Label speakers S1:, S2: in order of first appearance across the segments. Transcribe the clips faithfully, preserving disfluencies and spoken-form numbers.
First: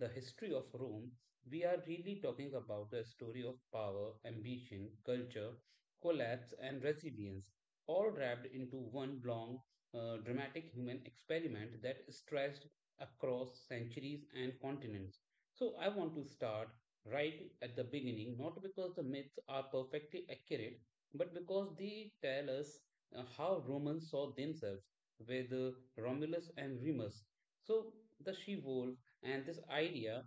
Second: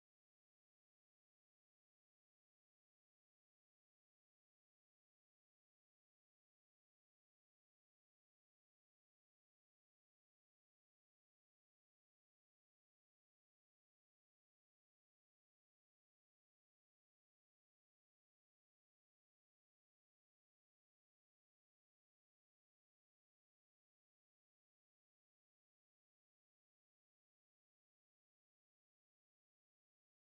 S1: the history of Rome, we are really talking about the story of power, ambition, culture, collapse, and resilience, all wrapped into one long, uh, dramatic human experiment that stretched across centuries and continents. So, I want to start right at the beginning, not because the myths are perfectly accurate, but because they tell us uh, how Romans saw themselves with uh, Romulus and Remus. So, the she wolf and this idea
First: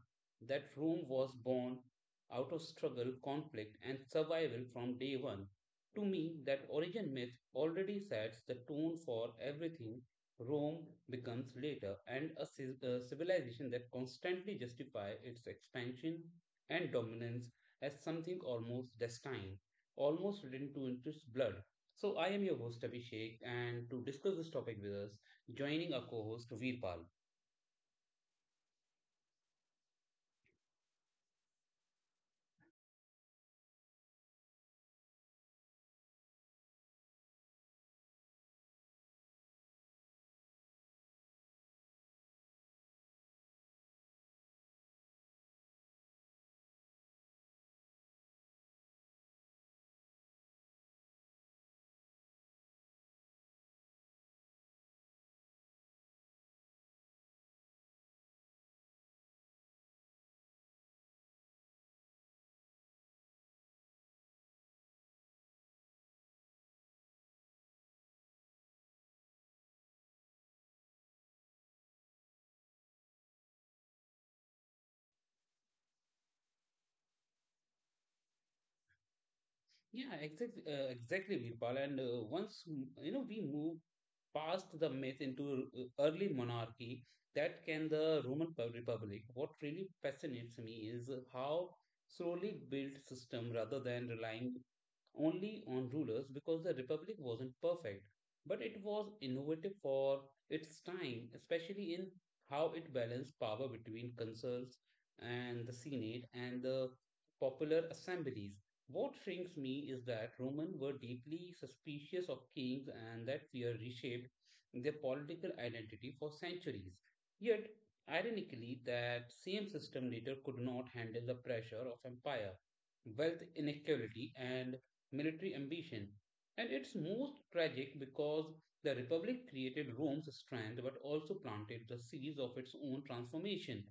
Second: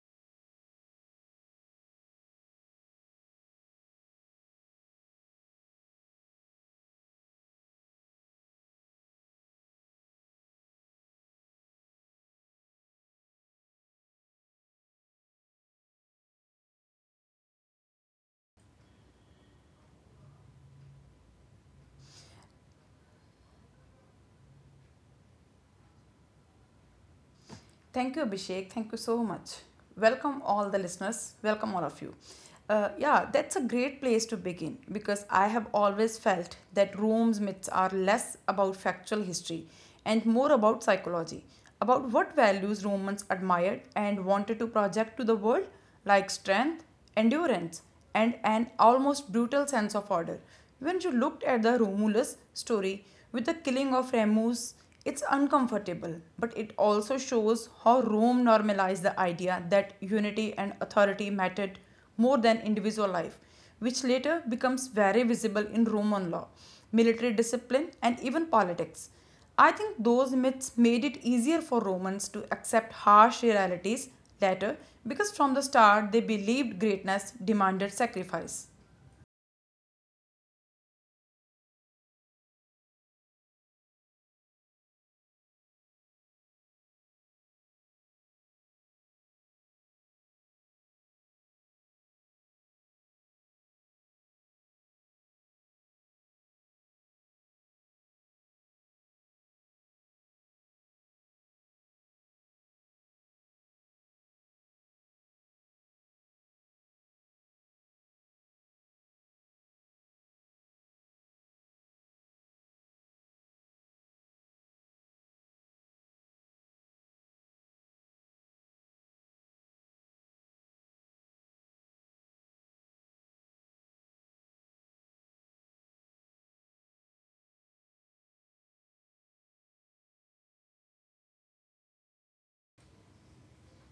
S1: that Rome was born out of struggle, conflict, and survival from day one. To me, that origin myth already sets the tone for everything Rome becomes later and a uh, civilization that constantly justifies its expansion and dominance as something almost destined, almost written to into its blood. So, I am your host Abhishek, and to discuss this topic with us, joining our co-host Veerpal.
S2: Thank you, Abhishek. Thank you so much. Welcome, all the listeners. Welcome, all of you. Uh, yeah, that's a great place to begin because I have always felt that Rome's myths are less about factual history and more about psychology, about what values Romans admired and wanted to project to the world, like strength, endurance, and an almost brutal sense of order. When you looked at the Romulus story with the killing of Remus, it's uncomfortable, but it also shows how Rome normalized the idea that unity and authority mattered more than individual life, which later becomes very visible in Roman law, military discipline, and even politics. I think those myths made it easier for Romans to accept harsh realities later because from the start they believed greatness demanded sacrifice.
S1: Yeah, exactly, uh, exactly, Veerpal. And uh, once you know, we move past the myth into uh, early monarchy that can the Roman Pub- Republic. What really fascinates me is how slowly built system rather than relying only on rulers because the republic wasn't perfect, but it was innovative for its time, especially in how it balanced power between consuls and the Senate and the popular assemblies. What shrinks me is that Romans were deeply suspicious of kings and that fear reshaped their political identity for centuries. Yet, ironically, that same system later could not handle the pressure of empire, wealth inequality, and military ambition. And it's most tragic because the Republic created Rome's strength but also planted the seeds of its own transformation.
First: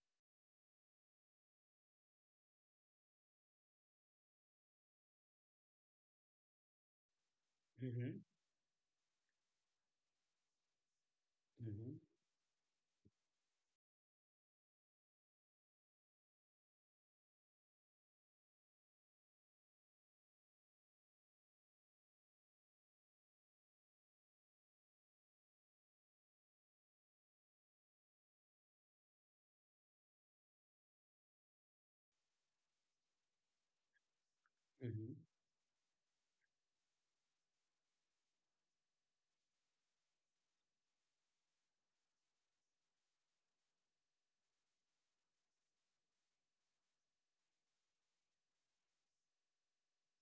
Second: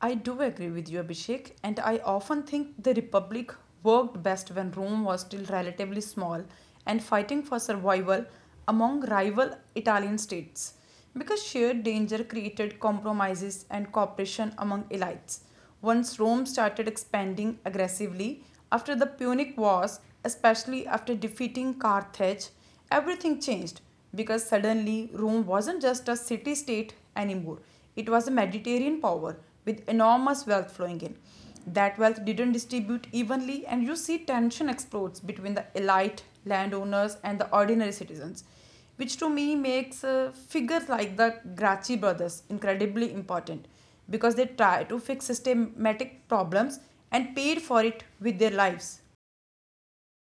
S2: I do agree with you, Abhishek, and I often think the Republic worked best when Rome was still relatively small and fighting for
S1: Mhm,
S2: survival among rival Italian states, because shared
S1: mhm,
S2: danger created compromises and cooperation among elites. Once Rome started expanding aggressively after the Punic Wars, especially after defeating Carthage, everything changed because suddenly Rome wasn't just a city state anymore, it was a Mediterranean power with enormous wealth flowing in. That wealth didn't distribute evenly, and you see tension
S1: mhm.
S2: explodes between the elite landowners and the ordinary citizens, which to me makes uh, figures like the Gracchi brothers incredibly important because they tried to fix systematic problems and paid for it with their lives.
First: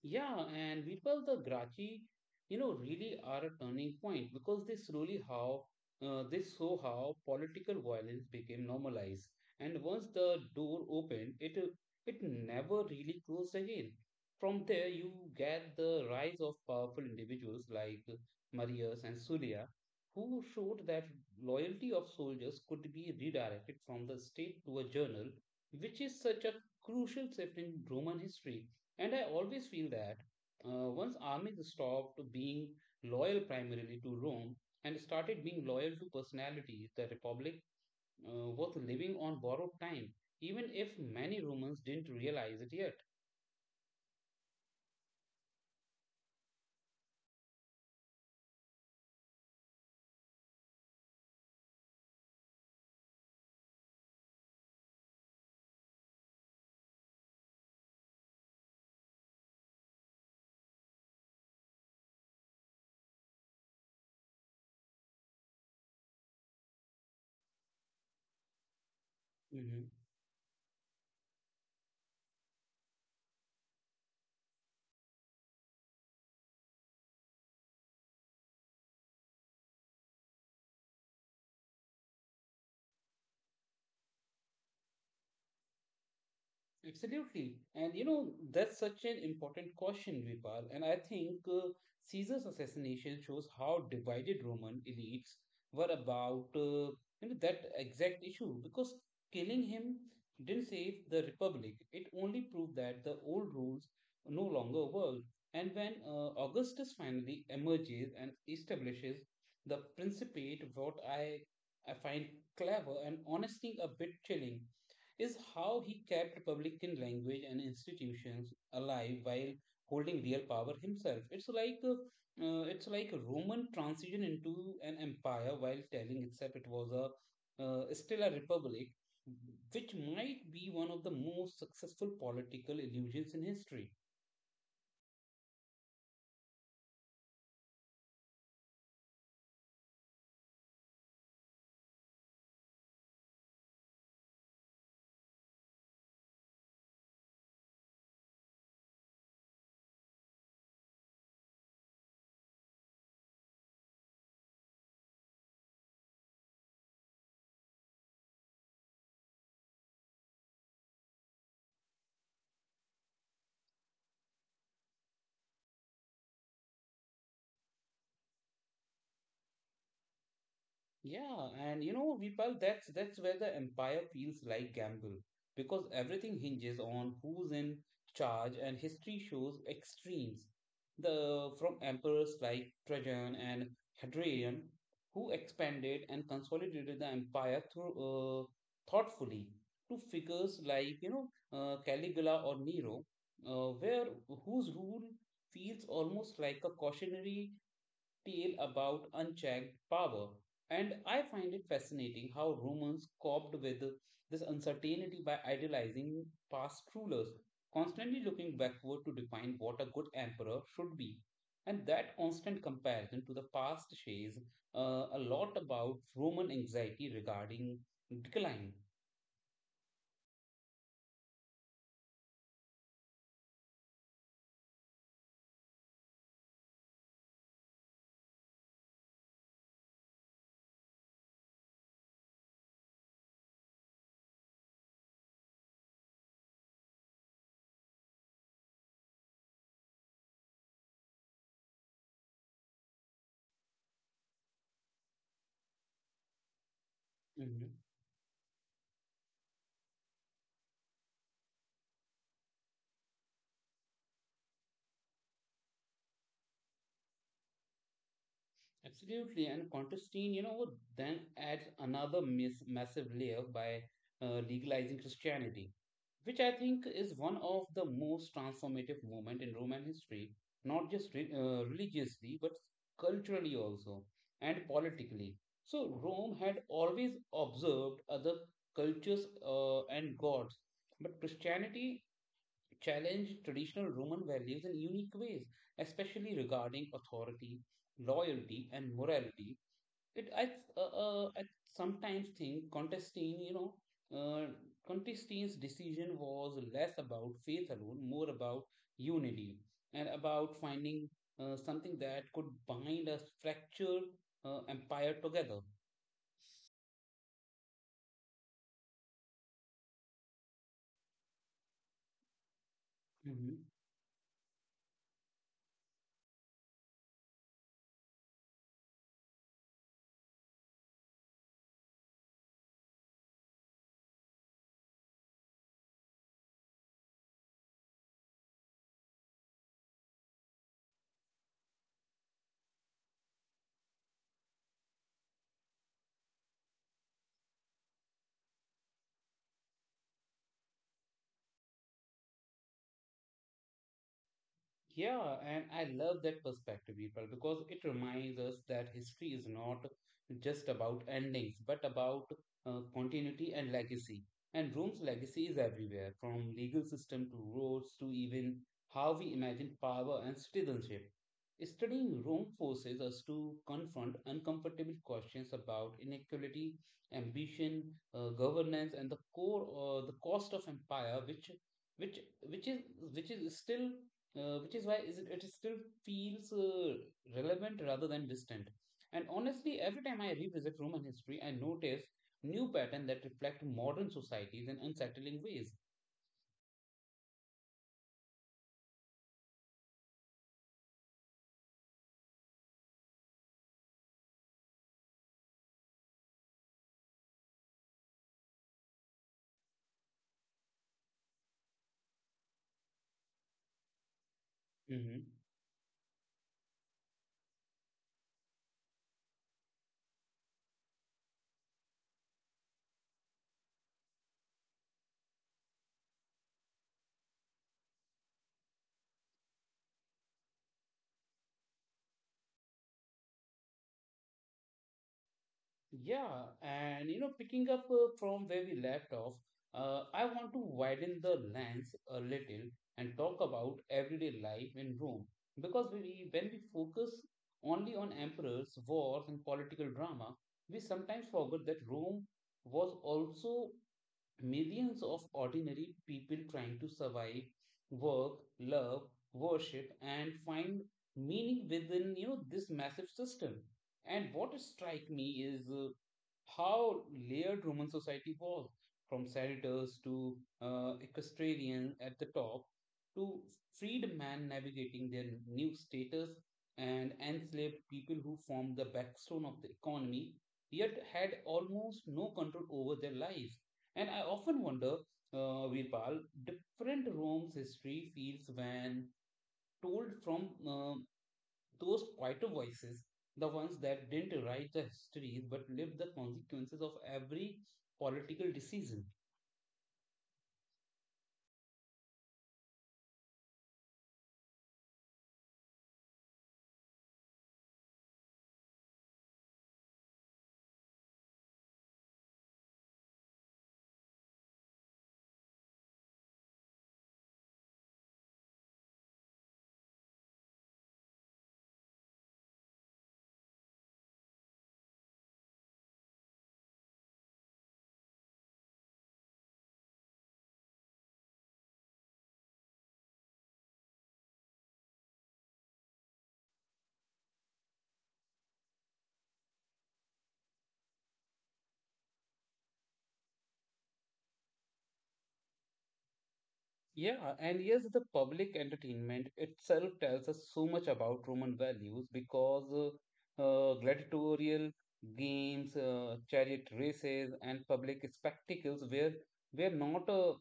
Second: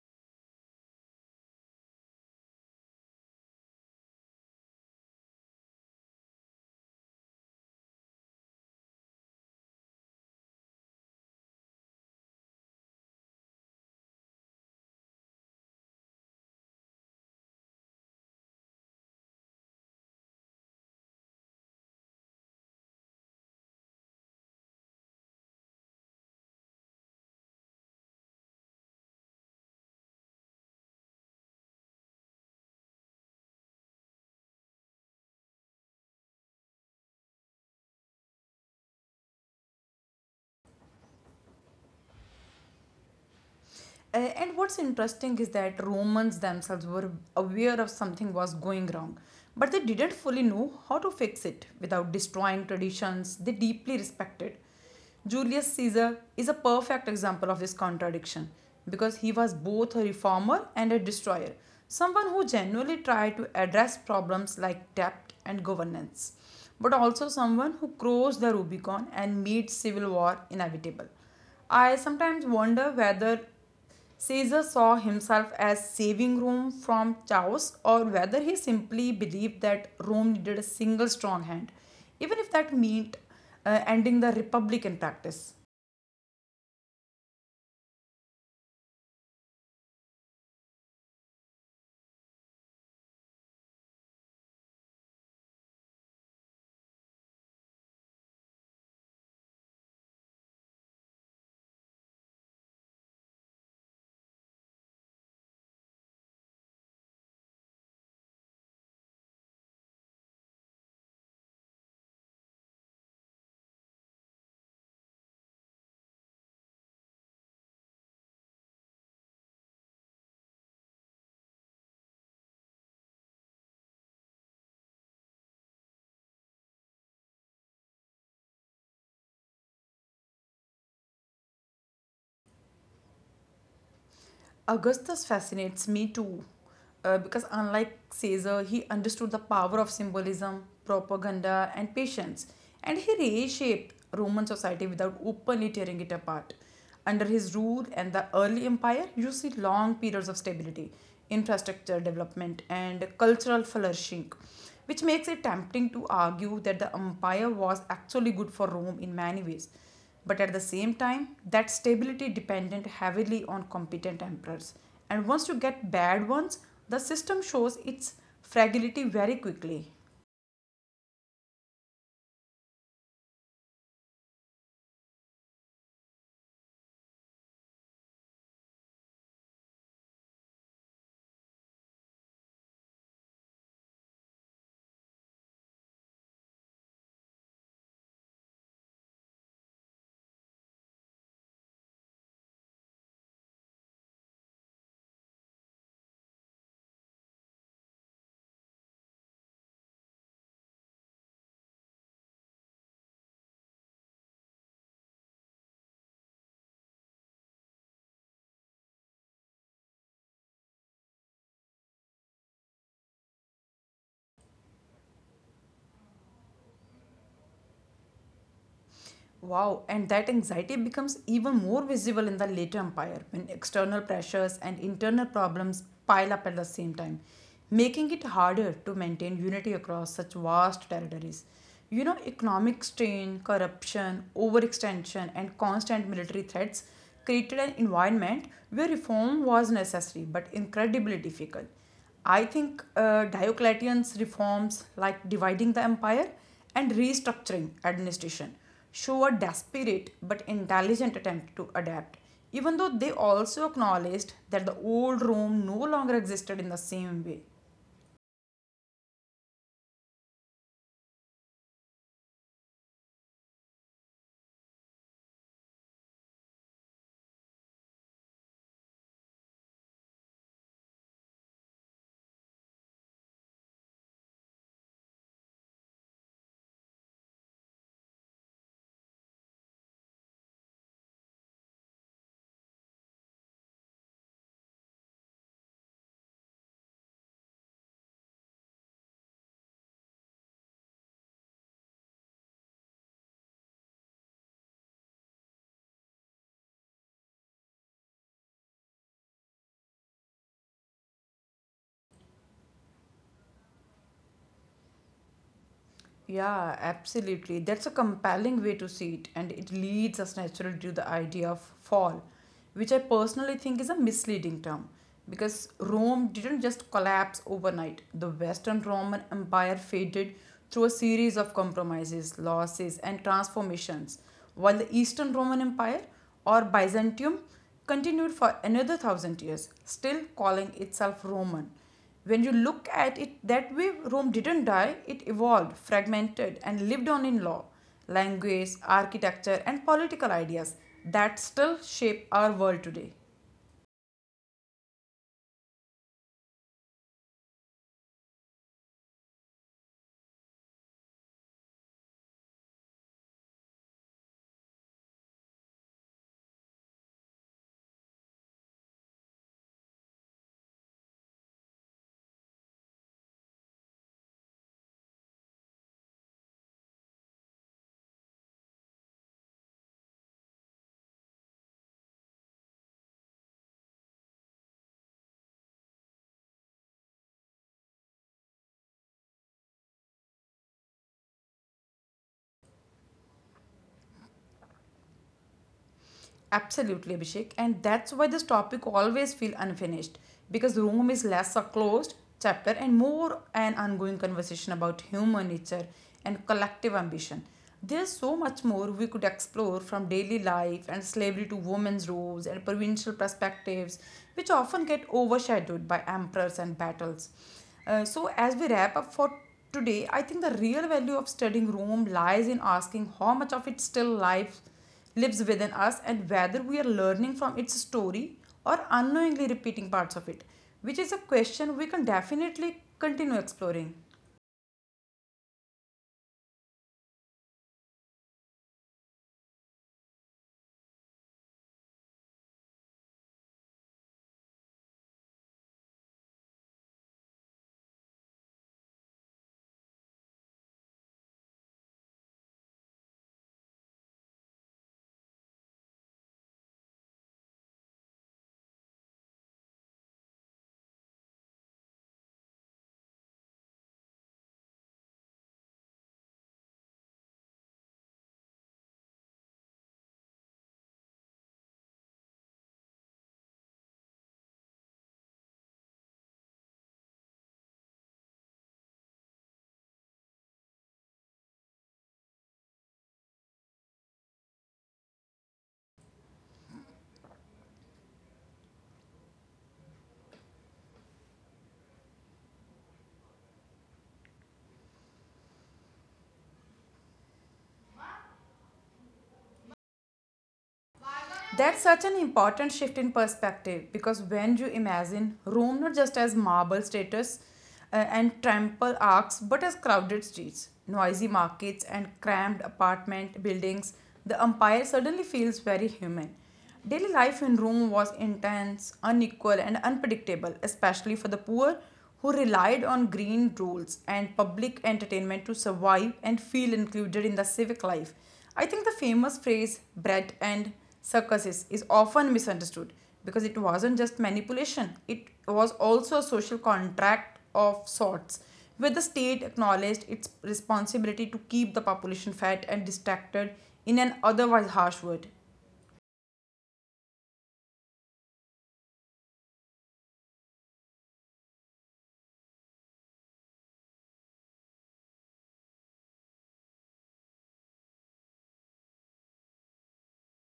S1: Yeah, and Virpal, the Grachi, you know, really are a turning point because they slowly how uh, they saw how political violence became normalized, and once the door opened, it uh, it never really closed again. From there, you get the rise of powerful individuals like Marius and Surya, who showed that loyalty of soldiers could be redirected from the state to a journal, which is such a crucial shift in Roman history. And I always feel that uh, once armies stopped being loyal primarily to Rome and started being loyal to personalities, the Republic uh, was living on borrowed time, even if many Romans didn't realize it yet.
S2: Uh, and what's interesting is that Romans themselves were aware of something was going wrong, but they didn't fully know how to fix it without destroying traditions they deeply respected. Julius Caesar is a perfect example of this contradiction because he was both a reformer and a destroyer, someone who genuinely tried to address problems like debt and governance, but also someone who crossed the Rubicon and made civil war inevitable. I sometimes wonder whether Caesar saw himself as saving Rome from chaos, or whether he simply believed that Rome needed a single strong hand, even if that meant uh, ending the republican practice.
S1: Absolutely. And you know, that's such an important question, Vipal. And I think uh, Caesar's assassination shows how divided Roman elites were about uh, you know, that exact issue because killing him didn't save the republic. It only proved that the old rules no longer worked. And when uh, Augustus finally emerges and establishes the Principate, what I I find clever and honestly a bit chilling is how he kept Republican language and institutions alive while holding real power himself. It's like uh, uh, it's like a Roman transition into an empire while telling except it was a uh, still a republic, which might be one of the most successful political illusions in history.
S2: Augustus fascinates me too, uh, because unlike Caesar, he understood the power of symbolism, propaganda, and patience, and he reshaped Roman society without openly tearing it apart. Under his rule and the early empire, you see long periods of stability, infrastructure development, and cultural flourishing, which makes it tempting to argue that the empire was actually good for Rome in many ways. But at the same time, that stability depended heavily on competent emperors. And once you get bad ones, the system shows its fragility very quickly.
S1: Yeah, and you know, Vipal, that's that's where the empire feels like gamble because everything hinges on who's in charge, and history shows extremes. The from emperors like Trajan and Hadrian, who expanded and consolidated the empire through uh, thoughtfully, to figures like you know uh, Caligula or Nero, uh, where whose rule feels almost like a cautionary tale about unchecked power. And I find it fascinating how Romans coped with this uncertainty by idealizing past rulers, constantly looking backward to define what a good emperor should be. And that constant comparison to the past says uh, a lot about Roman anxiety regarding decline.
S2: Wow, and that anxiety becomes even more visible in the later empire when external pressures and internal problems pile up at the same time, making it harder to maintain unity across such vast territories. You know, economic strain, corruption, overextension, and constant military threats created an environment where reform was necessary but incredibly difficult. I think uh, Diocletian's reforms, like dividing the empire and restructuring administration, show a desperate but intelligent attempt to adapt, even though they also acknowledged that the old Rome no longer existed in the same way.
S1: Absolutely, and Contestine, you know, then adds another miss massive layer by uh, legalizing Christianity, which I think is one of the most transformative moment in Roman history, not just re uh, religiously, but culturally also and politically. So Rome had always observed other cultures uh, and gods, but Christianity challenge traditional Roman values in unique ways, especially regarding authority, loyalty, and morality. It I, uh, uh, I sometimes think Constantine, you know, uh, Contestine's decision was less about faith alone, more about unity and about finding uh, something that could bind a fractured uh, empire together.
S2: Yeah, absolutely. That's a compelling way to see it, and it leads us naturally to the idea of fall, which I personally think is a misleading term because Rome didn't just collapse overnight. The Western Roman Empire faded through a series of compromises, losses, and transformations, while the Eastern Roman Empire or Byzantium continued for another thousand years, still calling itself Roman. When you look at it that way, Rome didn't die, it evolved, fragmented, and lived on in law, language, architecture, and political ideas that still shape our world today.
S1: Yeah, and I love that perspective, people, because it reminds us that history is not just about endings, but about uh, continuity and legacy. And Rome's legacy is everywhere, from legal system to roads to even how we imagine power and citizenship. Studying Rome forces us to confront uncomfortable questions about inequality, ambition, uh, governance, and the core, uh, the cost of empire, which which which is which is still uh, which is why is it, it still feels uh, relevant rather than distant. And honestly, every time I revisit Roman history, I notice new patterns that reflect modern societies in unsettling ways.
S2: Absolutely, Abhishek. And that's why this topic always feels unfinished because room is less a closed chapter and more an ongoing conversation about human nature and collective ambition. There's so much more we could explore from daily life and slavery to women's roles and provincial perspectives, which often get overshadowed by emperors and battles. Uh, so, as we wrap up for today, I think the real value of studying Rome lies in asking how much of it still lives lives within us and whether we are learning from its story or unknowingly repeating parts of it, which is a question we can definitely continue exploring.
S1: Yeah, and you know, picking up uh, from where we left off, uh, I want to widen the lens a little and talk about everyday life in Rome. Because we, when we focus only on emperors, wars, and political drama, we sometimes forget that Rome was also millions of ordinary people trying to survive, work, love, worship, and find meaning within you know this massive system. And what strike me is uh, how layered Roman society was, from senators to uh, equestrian at the top to freedmen navigating their new status and enslaved people who formed the backbone of the economy, yet had almost no control over their lives. And I often wonder, uh, Virpal, different Rome's history feels when told from uh, those quieter voices, the ones that didn't write the histories but lived the consequences of every political decision.
S2: That's such an important shift in perspective because when you imagine Rome not just as marble statues uh, and temple arcs but as crowded streets, noisy markets, and crammed apartment buildings, the empire suddenly feels very human. Daily life in Rome was intense, unequal, and unpredictable, especially for the poor who relied on green rules and public entertainment to survive and feel included in the civic life. I think the famous phrase bread and circuses is often misunderstood because it wasn't just manipulation, it was also a social contract of sorts where the state acknowledged its responsibility to keep the population fed and distracted in an otherwise harsh word.
S1: Yeah, and yes, the public entertainment itself tells us so much about Roman values because uh, uh, gladiatorial games, uh, chariot races, and public spectacles were were not uh,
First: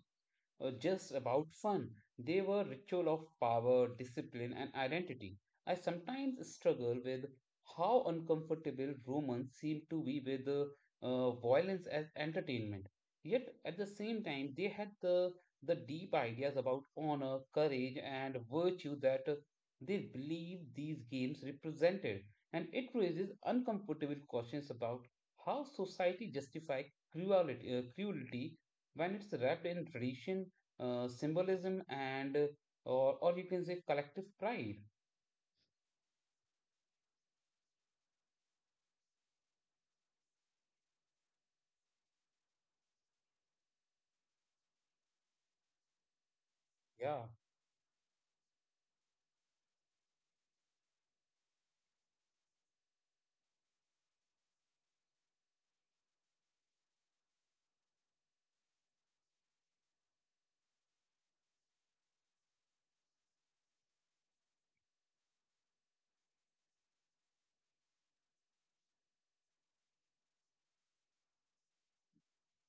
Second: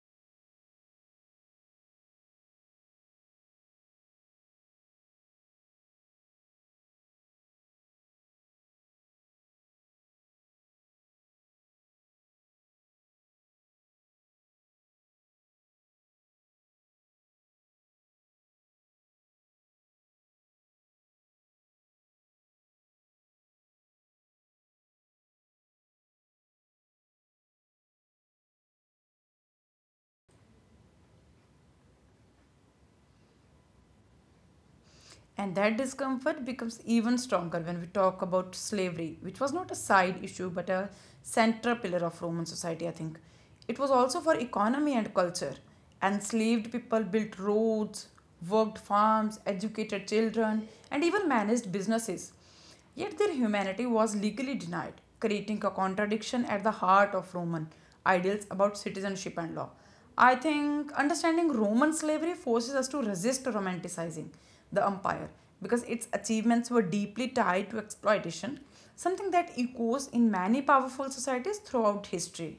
S1: uh, just about fun. They were ritual of power, discipline, and identity. I sometimes struggle with how uncomfortable Romans seem to be with uh, uh, violence as entertainment. Yet at the same time, they had the the deep ideas about honor, courage, and virtue that uh, they believe these games represented. And it raises uncomfortable questions about how society justifies cruelty, uh, cruelty when it's wrapped in tradition uh, symbolism and uh, or or you can say collective pride.
S2: And that discomfort becomes even stronger when we talk about slavery, which was not a side issue but a central pillar of Roman society, I think. It was also for economy and culture. Enslaved people
S1: Yeah.
S2: built roads, worked farms, educated children, and even managed businesses. Yet their humanity was legally denied, creating a contradiction at the heart of Roman ideals about citizenship and law. I think understanding Roman slavery forces us to resist romanticizing the empire because its achievements were deeply tied to exploitation, something that echoes in many powerful societies throughout history.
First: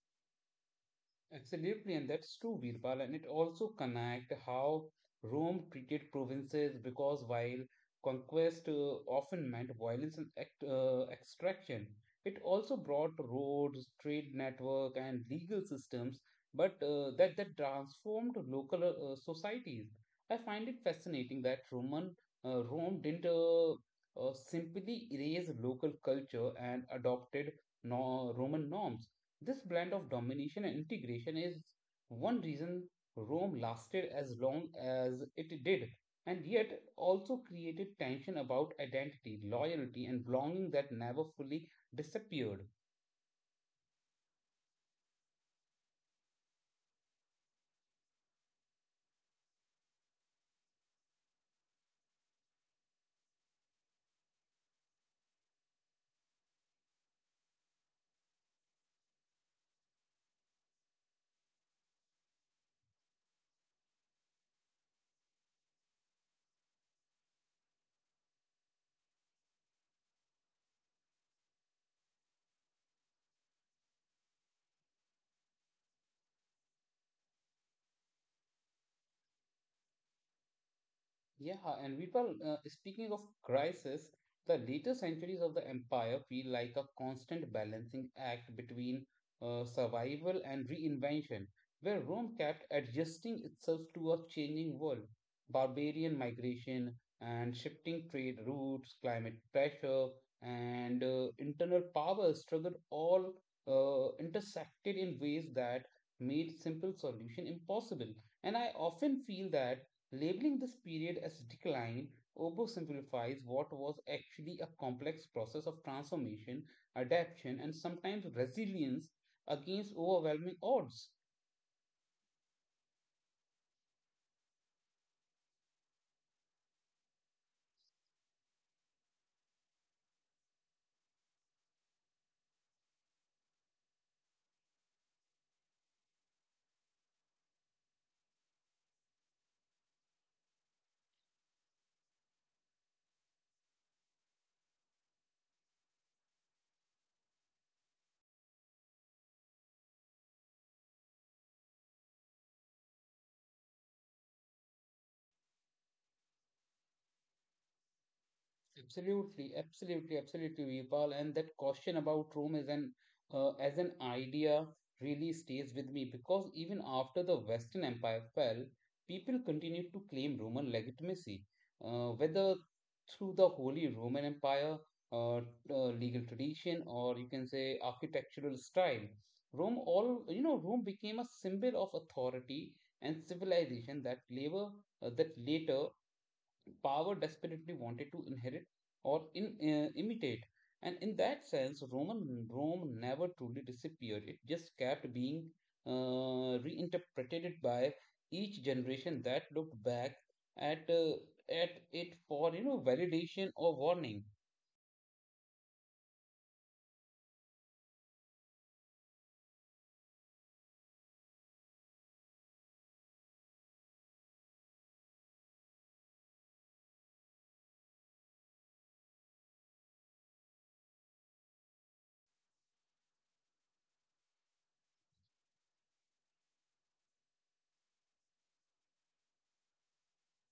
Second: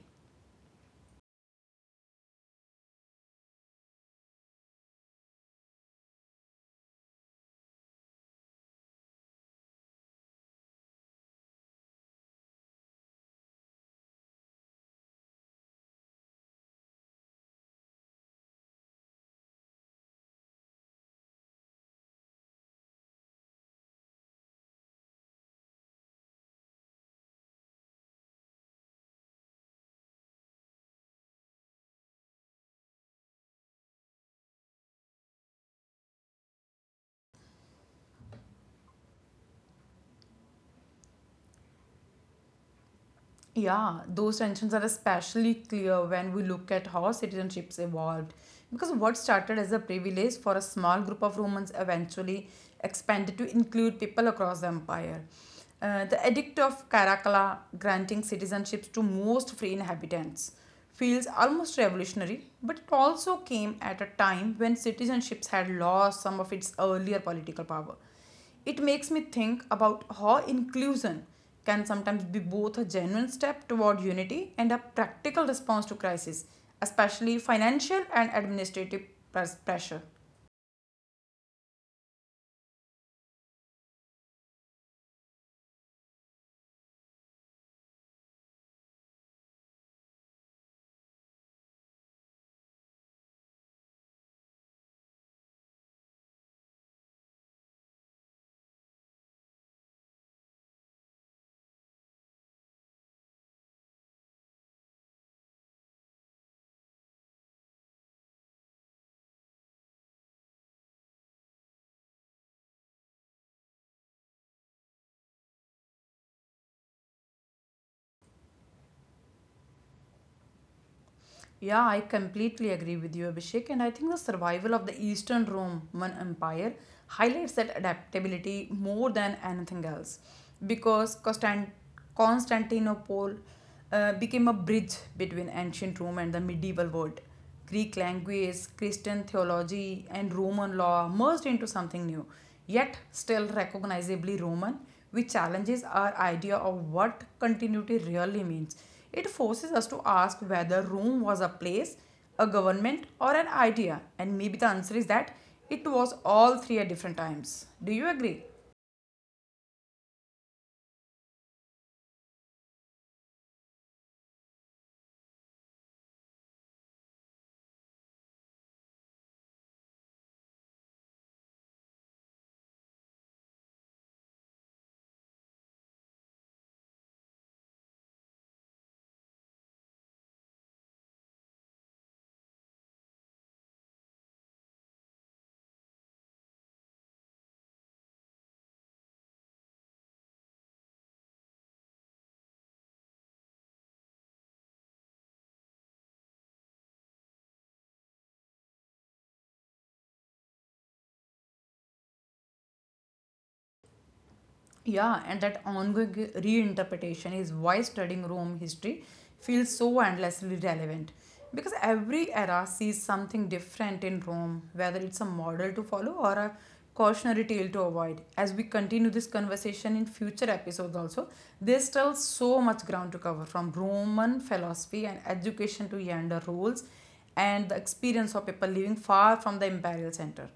S1: Absolutely, and that's true, Birbal, and it also connect how Rome treated provinces because while conquest uh, often meant violence and act, uh, extraction, it also brought roads, trade network, and legal systems, but uh, that that transformed local uh, societies. I find it fascinating that Roman uh, Rome didn't uh, uh, simply erase local culture and adopted no Roman norms. This blend of domination and integration is one reason Rome lasted as long as it did, and yet also created tension about identity, loyalty, and belonging that never fully disappeared.
S2: Yeah, those tensions are especially clear when we look at how citizenships evolved. Because what started as a privilege for a small group of Romans eventually expanded to include people across the empire. Uh, the Edict of Caracalla, granting citizenships to most free inhabitants, feels almost revolutionary, but it also came at a time when citizenships had lost some of its earlier political power. It makes me think about how inclusion can sometimes be both a genuine step toward unity and a practical response to crisis, especially financial and administrative pres- pressure.
S1: Yeah, and Vipul, uh, speaking of crisis, the later centuries of the empire feel like a constant balancing act between uh, survival and reinvention, where Rome kept adjusting itself to a changing world. Barbarian migration and shifting trade routes, climate pressure, and uh, internal power struggle all uh, intersected in ways that made simple solution impossible. And I often feel that labeling this period as decline oversimplifies what was actually a complex process of transformation, adaptation, and sometimes resilience against overwhelming odds.
S2: Yeah, I completely agree with you, Abhishek, and I think the survival of the Eastern Roman Empire highlights that adaptability more than anything else because Constant- Constantinople uh, became a bridge between ancient Rome and the medieval world. Greek language, Christian theology, and Roman law merged into something new, yet still recognizably Roman, which challenges our idea of what continuity really means. It forces us to ask whether Rome was a place, a government, or an idea, and maybe the answer is that it was all three at different times. Do you agree?
S1: Absolutely, absolutely, absolutely, Vipal. And that question about Rome is an uh, as an idea really stays with me because even after the Western Empire fell, people continued to claim Roman legitimacy, uh, whether through the Holy Roman Empire, uh, uh, legal tradition, or you can say architectural style. Rome, all you know, Rome became a symbol of authority and civilization that labor uh, that later power desperately wanted to inherit or in, uh, imitate. And in that sense, Roman Rome never truly disappeared. It just kept being uh, reinterpreted by each generation that looked back at uh, at it for you know validation or warning.
S2: Yeah, and that ongoing reinterpretation is why studying Rome history feels so endlessly relevant. Because every era sees something different in Rome, whether it's a model to follow or a cautionary tale to avoid. As we continue this conversation in future episodes, also, there's still so much ground to cover from Roman philosophy and education to gender roles and the experience of people living far from the imperial center.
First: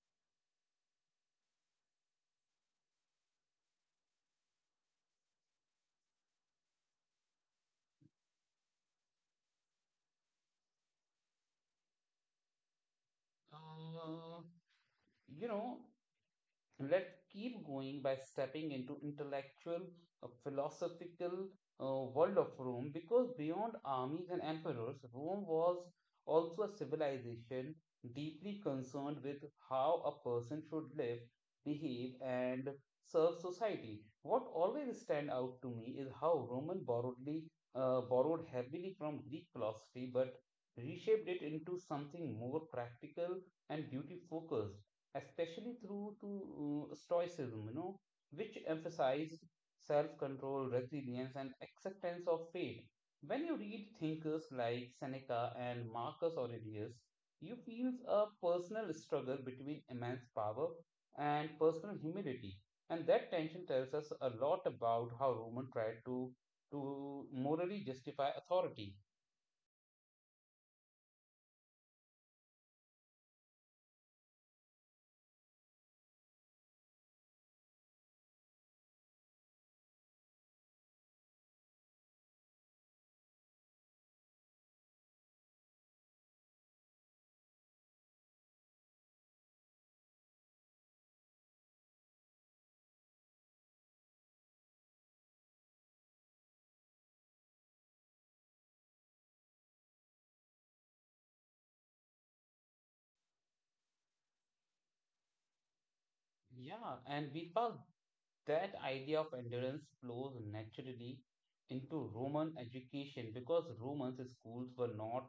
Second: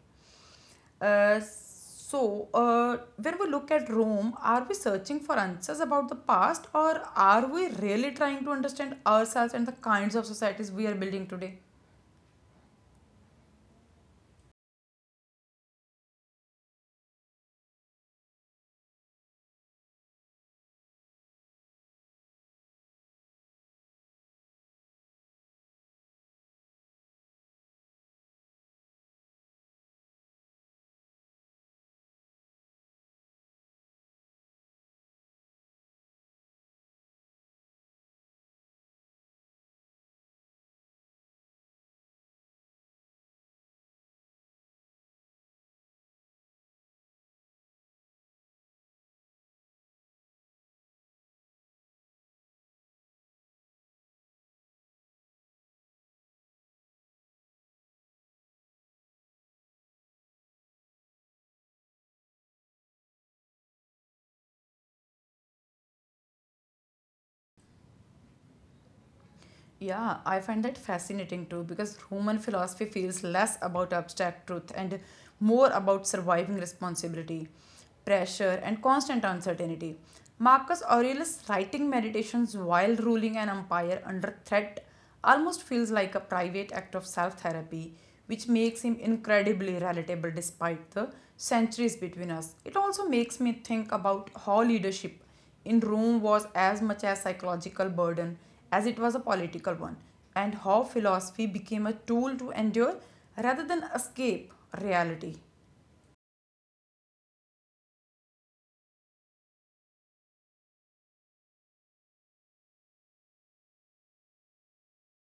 S2: Uh, so, uh, when we look at Rome, are we searching for answers about the past or are we really trying to understand ourselves and the kinds of societies we are building today?
S1: Uh, you know. Let's keep going by stepping into intellectual, uh, philosophical uh, world of Rome because beyond armies and emperors, Rome was also a civilization deeply concerned with how a person should live, behave, and serve society. What always stand out to me is how Roman borrowedly uh, borrowed heavily from Greek philosophy, but reshaped it into something more practical and duty focused especially through to uh, stoicism, you know, which emphasized self-control, resilience, and acceptance of fate. When you read thinkers like Seneca and Marcus Aurelius, you feel a personal struggle between immense power and personal humility, and that tension tells us a lot about how Roman tried to to morally justify authority.
S2: Yeah, I find that fascinating too because human philosophy feels less about abstract truth and more about surviving responsibility, pressure, and constant uncertainty. Marcus Aurelius writing meditations while ruling an empire under threat almost feels like a private act of self therapy, which makes him incredibly relatable despite the centuries between us. It also makes me think about how leadership in Rome was as much a psychological burden as it was a political one, and how philosophy became a tool to endure rather than escape reality.
S1: Yeah, and Virpal, that idea of endurance flows naturally into Roman education because Romans schools were not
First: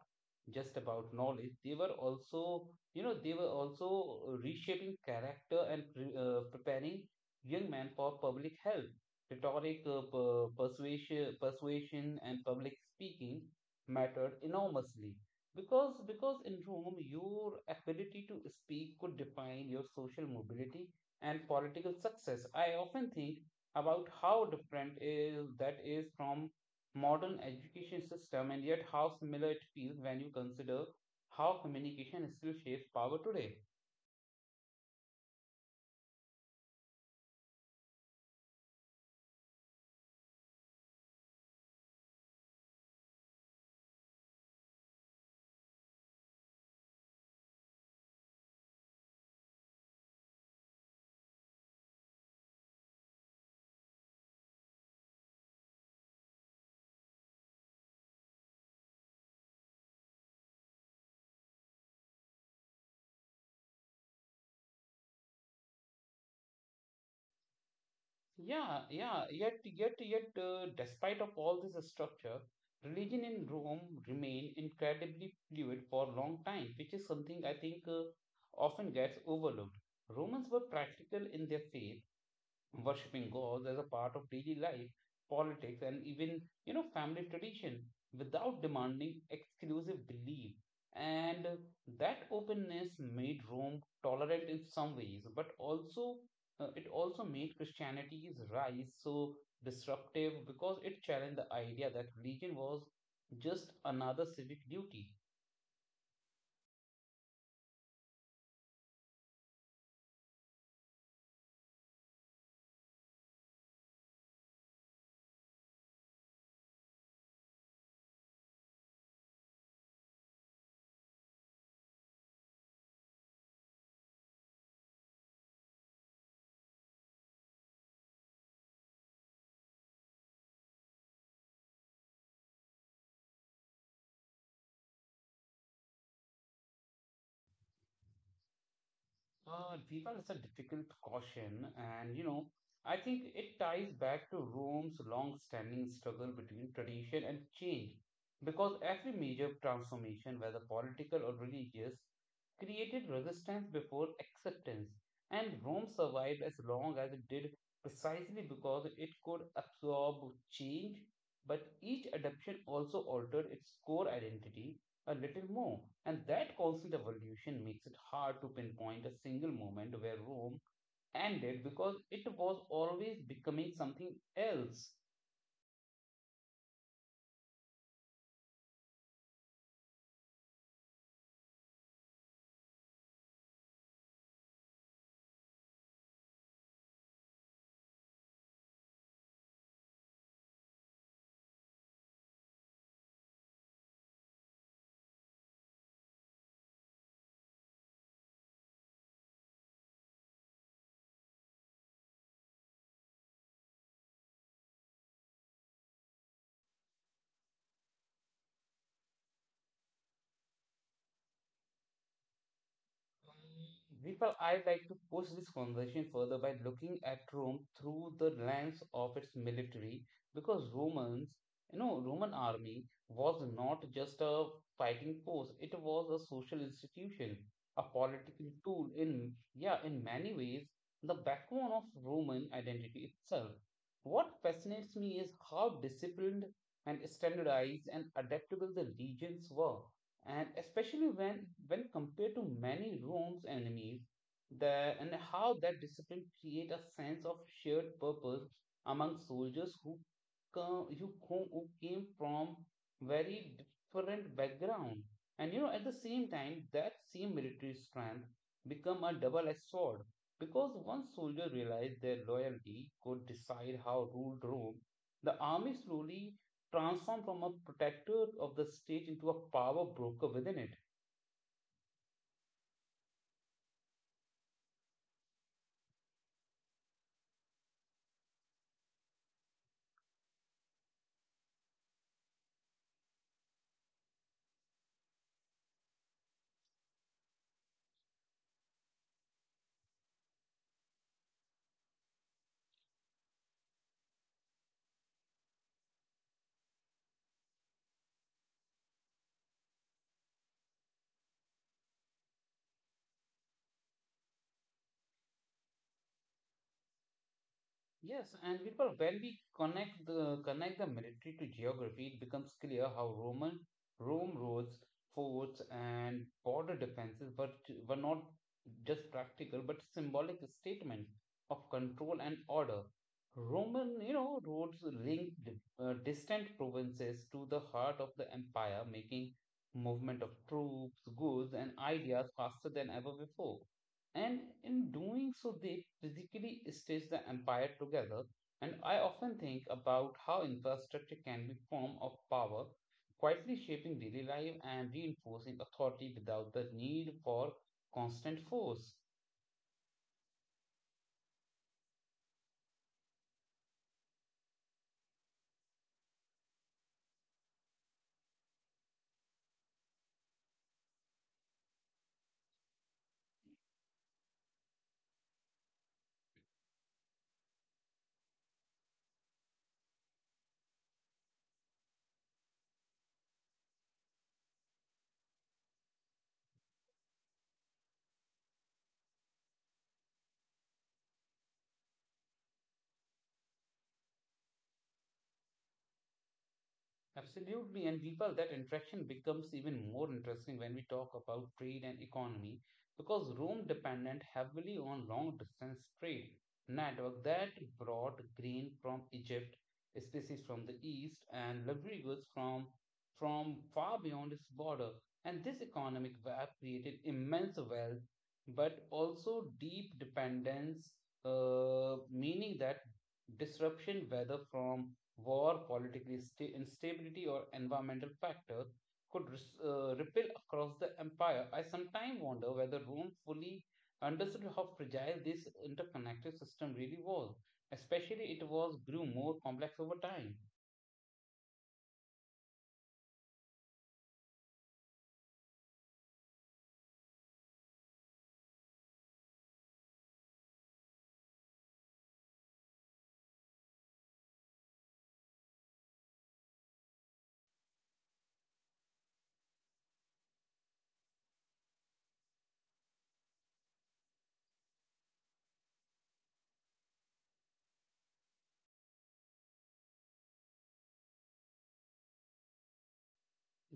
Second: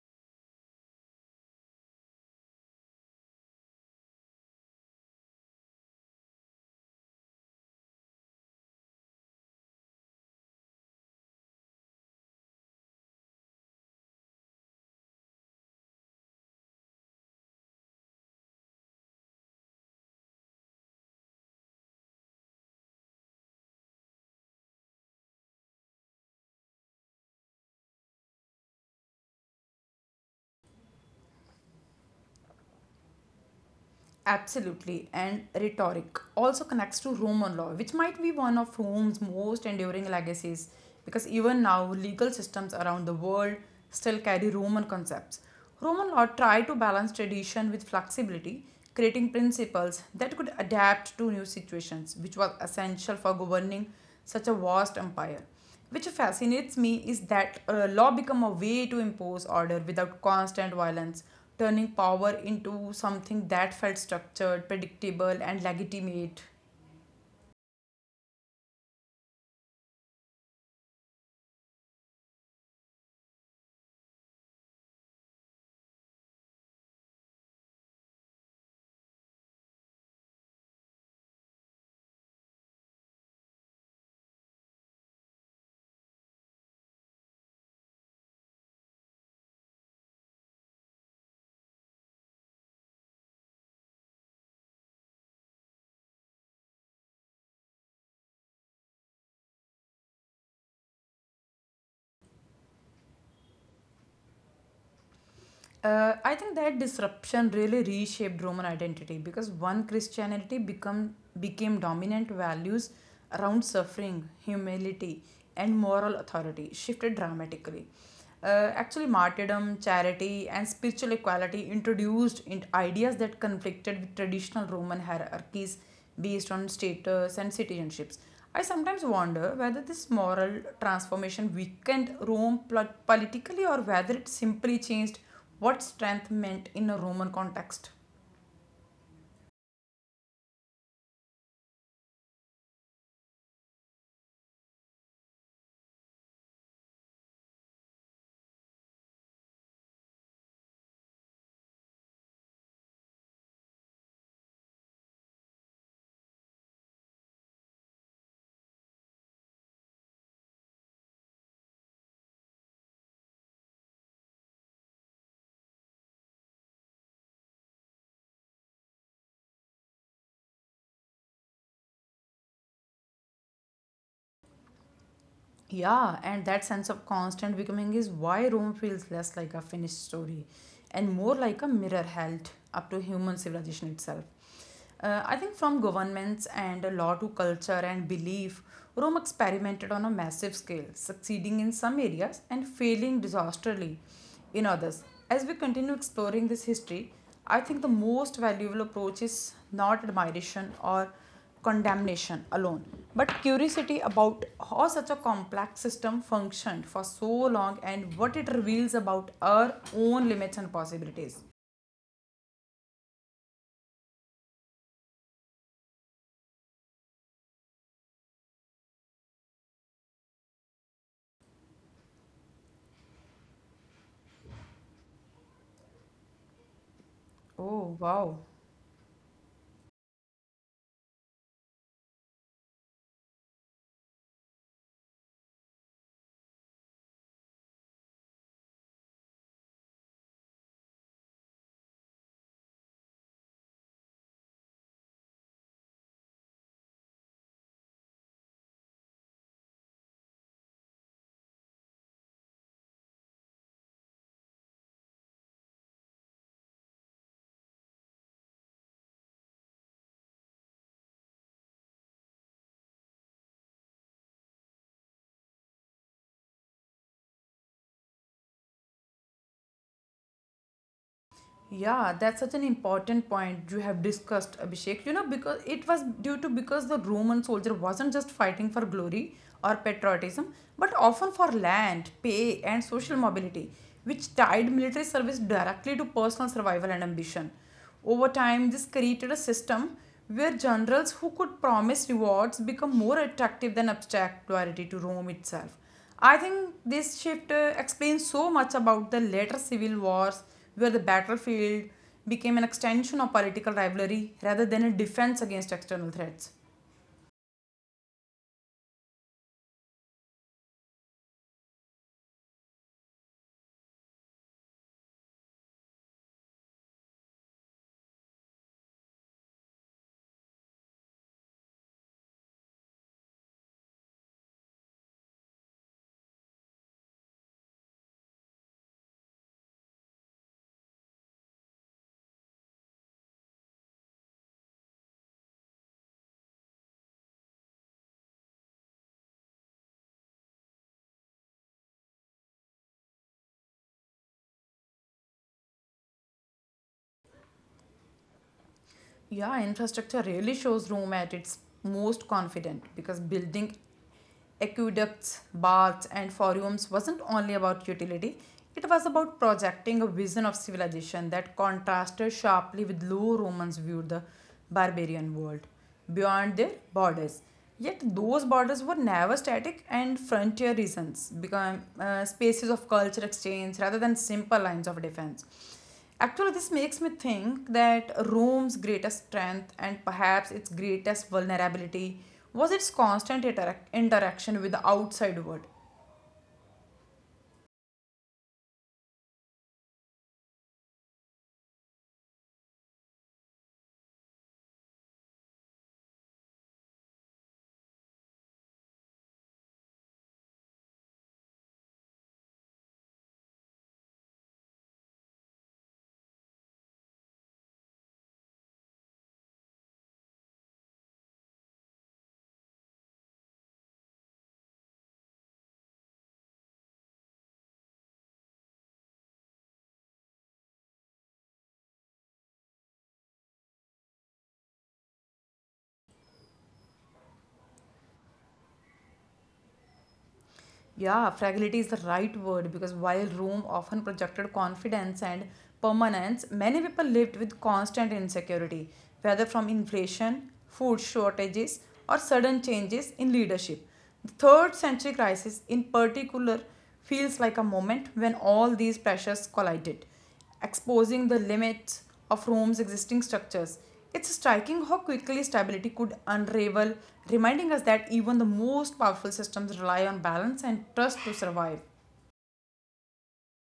S1: just about knowledge. They were also, you know, they were also reshaping character and pre- uh, preparing young men for public health. Rhetoric, uh, per- persuasion, persuasion, and public speaking mattered enormously because because in Rome, your ability to speak could define your social mobility and political success. I often think about how different is that is from modern education system, and yet how similar it feels when you consider how communication still shapes power today.
S2: Absolutely, and rhetoric also connects to Roman law, which might be one of Rome's most enduring legacies because even now legal systems around the world still carry Roman concepts. Roman law tried to balance tradition with flexibility, creating principles that could adapt to new situations, which was essential for governing such a vast empire. Which fascinates me is that uh, law become a way to impose order without constant violence, turning power into something that felt structured, predictable, and legitimate.
S1: Yeah, yeah, yet yet yet uh, despite of all this structure, religion in Rome remained incredibly fluid for a long time, which is something I think uh, often gets overlooked. Romans were practical in their faith, worshipping gods as a part of daily life, politics, and even you know family tradition without demanding exclusive belief. And that openness made Rome tolerant in some ways, but also uh, it also made Christianity's rise so disruptive because it challenged the idea that religion was just another civic duty.
S2: Uh, I think that disruption really reshaped Roman identity because one Christianity become became dominant values around suffering, humility, and moral authority shifted dramatically. Uh, actually, martyrdom, charity, and spiritual equality introduced in ideas that conflicted with traditional Roman hierarchies based on status and citizenships. I sometimes wonder whether this moral transformation weakened Rome pl- politically or whether it simply changed what strength meant in a Roman context.
S1: Uh, Deepa, is a difficult caution, and you know, I think it ties back to Rome's long-standing struggle between tradition and change, because every major transformation, whether political or religious, created resistance before acceptance, and Rome survived as long as it did precisely because it could absorb change, but each adaptation also altered its core identity a little more. And that constant evolution makes it hard to pinpoint a single moment where Rome ended because it was always becoming something else.
S2: Yeah, and that sense of constant becoming is why Rome feels less like a finished story and more like a mirror held up to human civilization itself. Uh, I think from governments and law to culture and belief, Rome experimented on a massive scale, succeeding in some areas and failing disastrously in others. As we continue exploring this history, I think the most valuable approach is not admiration or condemnation alone, but curiosity about how such a complex system functioned for so long and what it reveals about our own limits and possibilities.
S1: Deepa, I'd like to push this conversation further by looking at Rome through the lens of its military, because Romans, you know, Roman army was not just a fighting force; it was a social institution, a
S2: Oh, wow.
S1: political tool. In, yeah, in many ways, the backbone of Roman identity itself. What fascinates me is how disciplined and standardized and adaptable the legions were, and especially when when compared to many Rome's enemies, the and how that discipline create a sense of shared purpose among soldiers who come who, co- who came from very different background. And you know, at the same time, that same military strength become a double-edged sword because once soldier realized their loyalty could decide how ruled Rome. The army slowly transformed from a protector of the stage into a power broker within it.
S2: Yeah, that's such an important point you have discussed, Abhishek. You know, because it was due to because the Roman soldier wasn't just fighting for glory or patriotism, but often for land, pay, and social mobility, which tied military service directly to personal survival and ambition. Over time, this created a system where generals who could promise rewards become more attractive than abstract loyalty to Rome itself. I think this shift uh, explains so much about the later civil wars, where the battlefield became an extension of political rivalry rather than a defense against external threats.
S1: Yes, and people, when we connect the connect the military to geography, it becomes clear how Roman Rome roads, forts, and border defenses were were not just practical but symbolic statement of control and order. Roman, you know, roads linked uh, distant provinces to the heart of the empire, making movement of troops, goods, and ideas faster than ever before. And in doing so, they physically stitch the empire together. And I often think about how infrastructure can be form of power, quietly shaping daily life and reinforcing authority without the need for constant force.
S2: Yeah, infrastructure really shows Rome at its most confident because building aqueducts, baths, and forums wasn't only about utility, it was about projecting a vision of civilization that contrasted sharply with how Romans viewed the barbarian world beyond their borders. Yet those borders were never static and frontier regions became uh, spaces of culture exchange rather than simple lines of defense. Actually, this makes me think that Rome's greatest strength and perhaps its greatest vulnerability was its constant interac- interaction with the outside world.
S1: Absolutely. And people, that interaction becomes even more interesting when we talk about trade and economy because Rome depended heavily on long distance trade network that brought grain from Egypt, species from the east, and luxury goods from from far beyond its border. And this economic web created immense wealth, but also deep dependence, uh, meaning that disruption, whether from war, political sta- instability, or environmental factors could res- uh, ripple across the empire. I sometimes wonder whether Rome fully understood how fragile this interconnected system really was, especially it was grew more complex over time.
S2: Yeah, fragility is the right word because while Rome often projected confidence and permanence, many people lived with constant insecurity, whether from inflation, food shortages, or sudden changes in leadership. The third century crisis, in particular, feels like a moment when all these pressures collided, exposing the limits of Rome's existing structures. It's striking how quickly stability could unravel, reminding us that even the most powerful systems rely on balance and trust to survive.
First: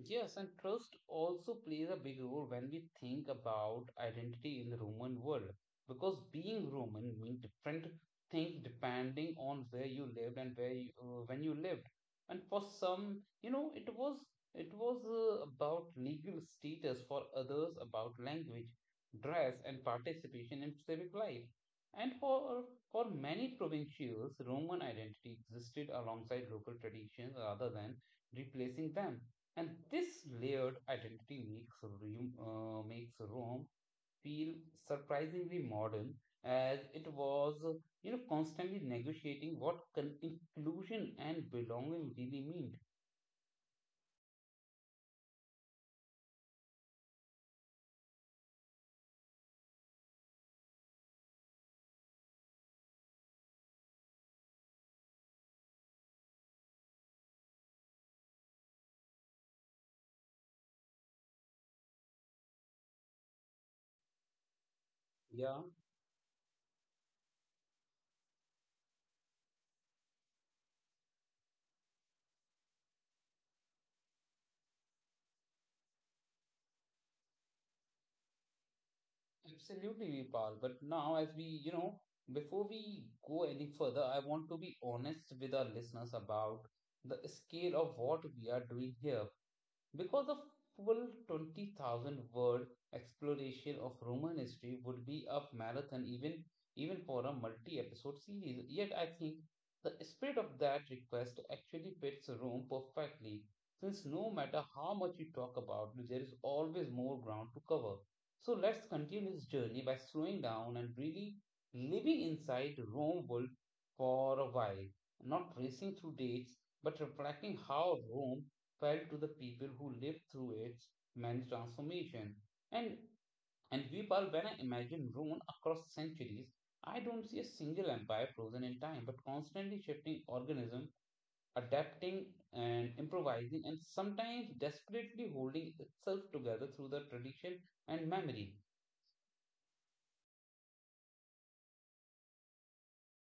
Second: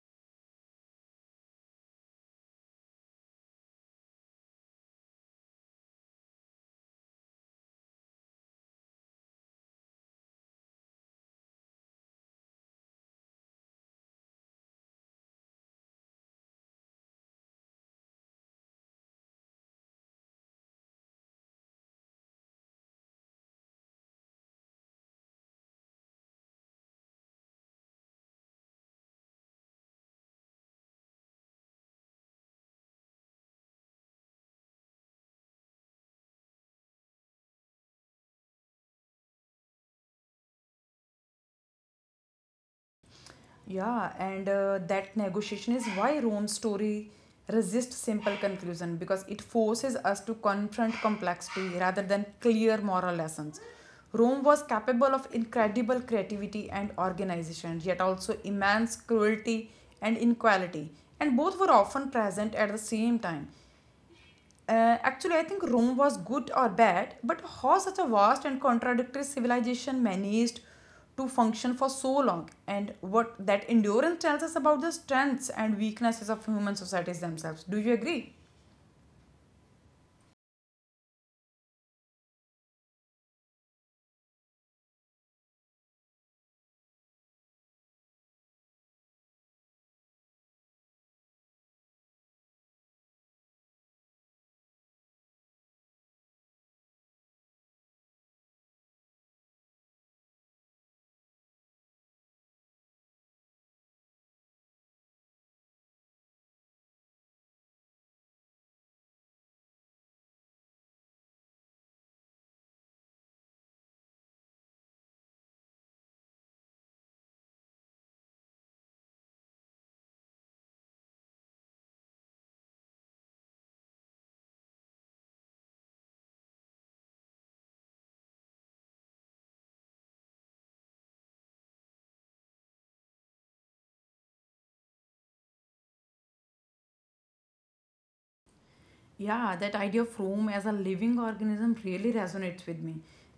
S1: Yes, and trust also plays a big role when we think about identity in the Roman world, because being Roman means different things depending on where you lived and where you, uh, when you lived. And for some, you know, it was it was uh, about legal status, for others about language, dress, and participation in civic life. And for for many provincials, Roman identity existed alongside local traditions rather than replacing them. And this layered identity makes room, uh, makes Rome feel surprisingly modern, as it was, uh, you know, constantly negotiating what con- inclusion and belonging really mean.
S2: Yeah, and uh, that negotiation is why Rome's story resists simple conclusion because it forces us to confront complexity rather than clear moral lessons. Rome was capable of incredible creativity and organization, yet also immense cruelty and inequality, and both were often present at the same time. Uh, actually, I think
S1: Yeah,
S2: Rome was good or bad, but how such a vast and contradictory civilization managed to function for so long, and what that endurance tells us about the strengths and weaknesses of human societies themselves. Do you agree?
S1: absolutely, Vipal. But now, as we, you know, before we go any further, I want to be honest with our listeners about the scale of what we are doing here because a full twenty thousand word exploration of Roman history would be a marathon, even even for a multi-episode series. Yet I think the spirit of that request actually fits Rome perfectly, since no matter how much you talk about, there is always more ground to cover. So let's continue this journey by slowing down and really living inside Rome world for a while, not racing through dates, but reflecting how Rome felt to the people who lived through its many transformation. And and Vipal, when I imagine Rune across centuries, I don't see a single empire frozen in time, but constantly shifting organism, adapting and improvising, and sometimes desperately holding itself together through the tradition and memory.
S2: Yeah, that idea of Rome as a living organism really resonates with me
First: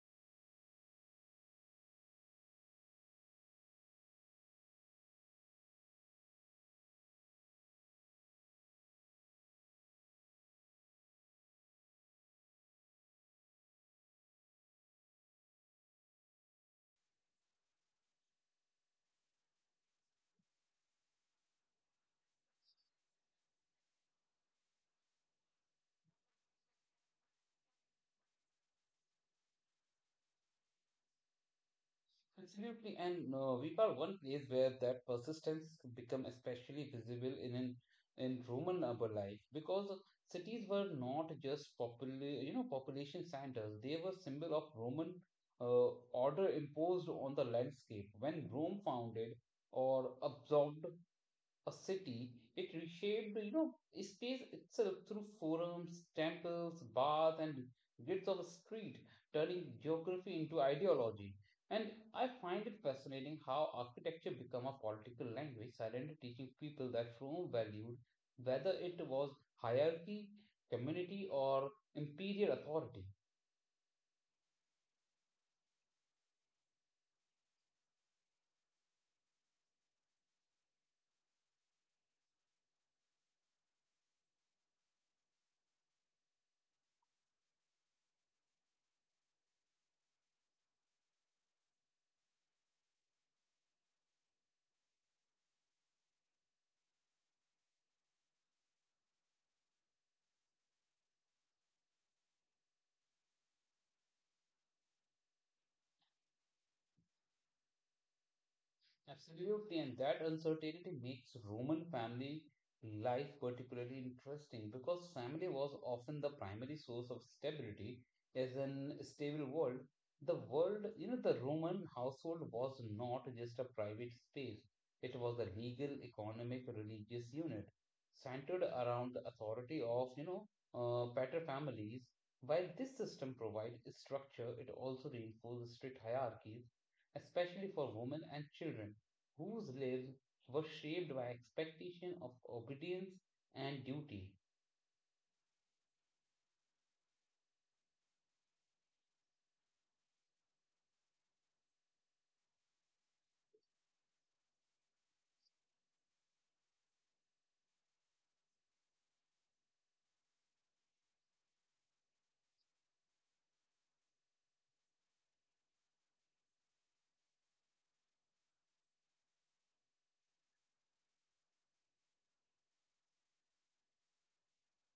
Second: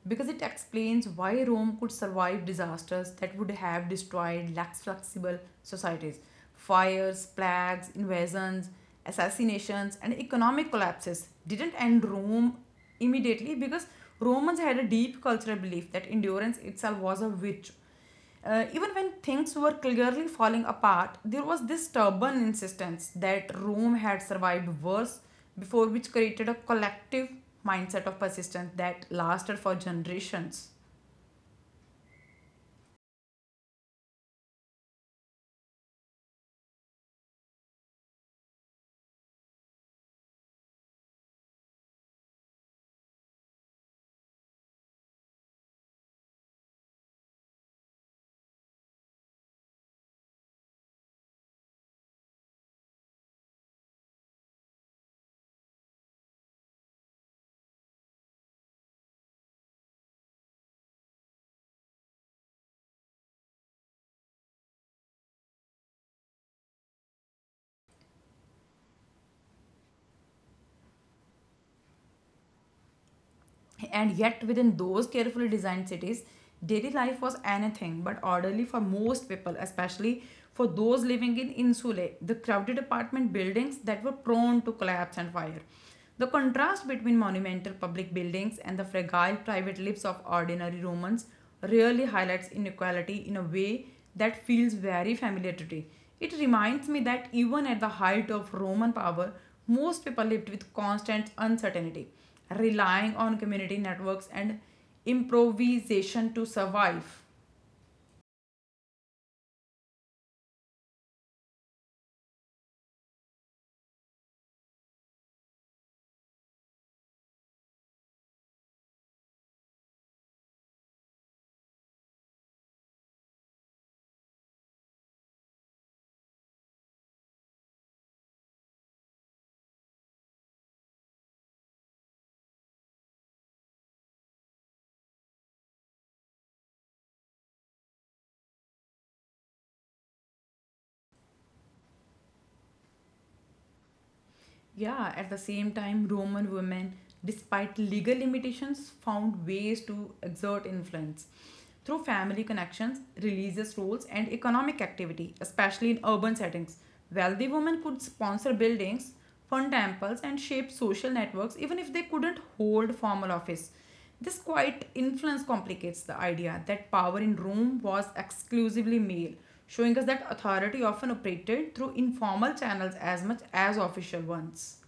S2: because it explains why Rome could survive disasters that would have destroyed less flexible societies: fires, plagues, invasions, assassinations, and economic collapses didn't end Rome immediately, because Romans had a deep cultural belief that endurance itself was a virtue. Uh, even when things were clearly falling apart, there was this stubborn insistence that Rome had survived worse before, which created a collective mindset of persistence that lasted for generations.
S1: Absolutely, and uh, we are one place where that persistence become especially visible in an in Roman urban life because cities were not just popula- you know population centers; they were symbol of Roman uh, order imposed on the landscape. When Rome founded or absorbed a city, it reshaped, you know, space itself through forums, temples, baths, and grids of a street, turning geography into ideology. And I find it fascinating how architecture became a political language, silently teaching people that Rome valued whether it was hierarchy, community, or imperial authority.
S2: And yet, within those carefully designed cities, daily life was anything but orderly for most people, especially for those living in insulae, the crowded apartment buildings that were prone to collapse and fire. The contrast between monumental public buildings and the fragile private lives of ordinary Romans really highlights inequality in a way that feels very familiar today. It reminds me that even at the height of Roman power, most people lived with constant uncertainty, relying on community networks and improvisation to survive.
S1: Absolutely, and that uncertainty makes Roman family life particularly interesting because family was often the primary source of stability as an stable world. The world, you know, the Roman household was not just a private space, it was a legal, economic, religious unit centered around the authority of, you know, uh, pater families. While this system provides structure, it also reinforces strict hierarchies, especially for women and children whose lives were shaped by expectation of obedience and duty.
S2: Yeah, at the same time, Roman women, despite legal limitations, found ways to exert influence through family connections, religious rules, and economic activity, especially in urban settings. Wealthy women could sponsor buildings, fund temples, and shape social networks even if they couldn't hold formal office. This quiet influence complicates the idea that power in Rome was exclusively male, showing us that authority often operated through informal channels as much as official ones.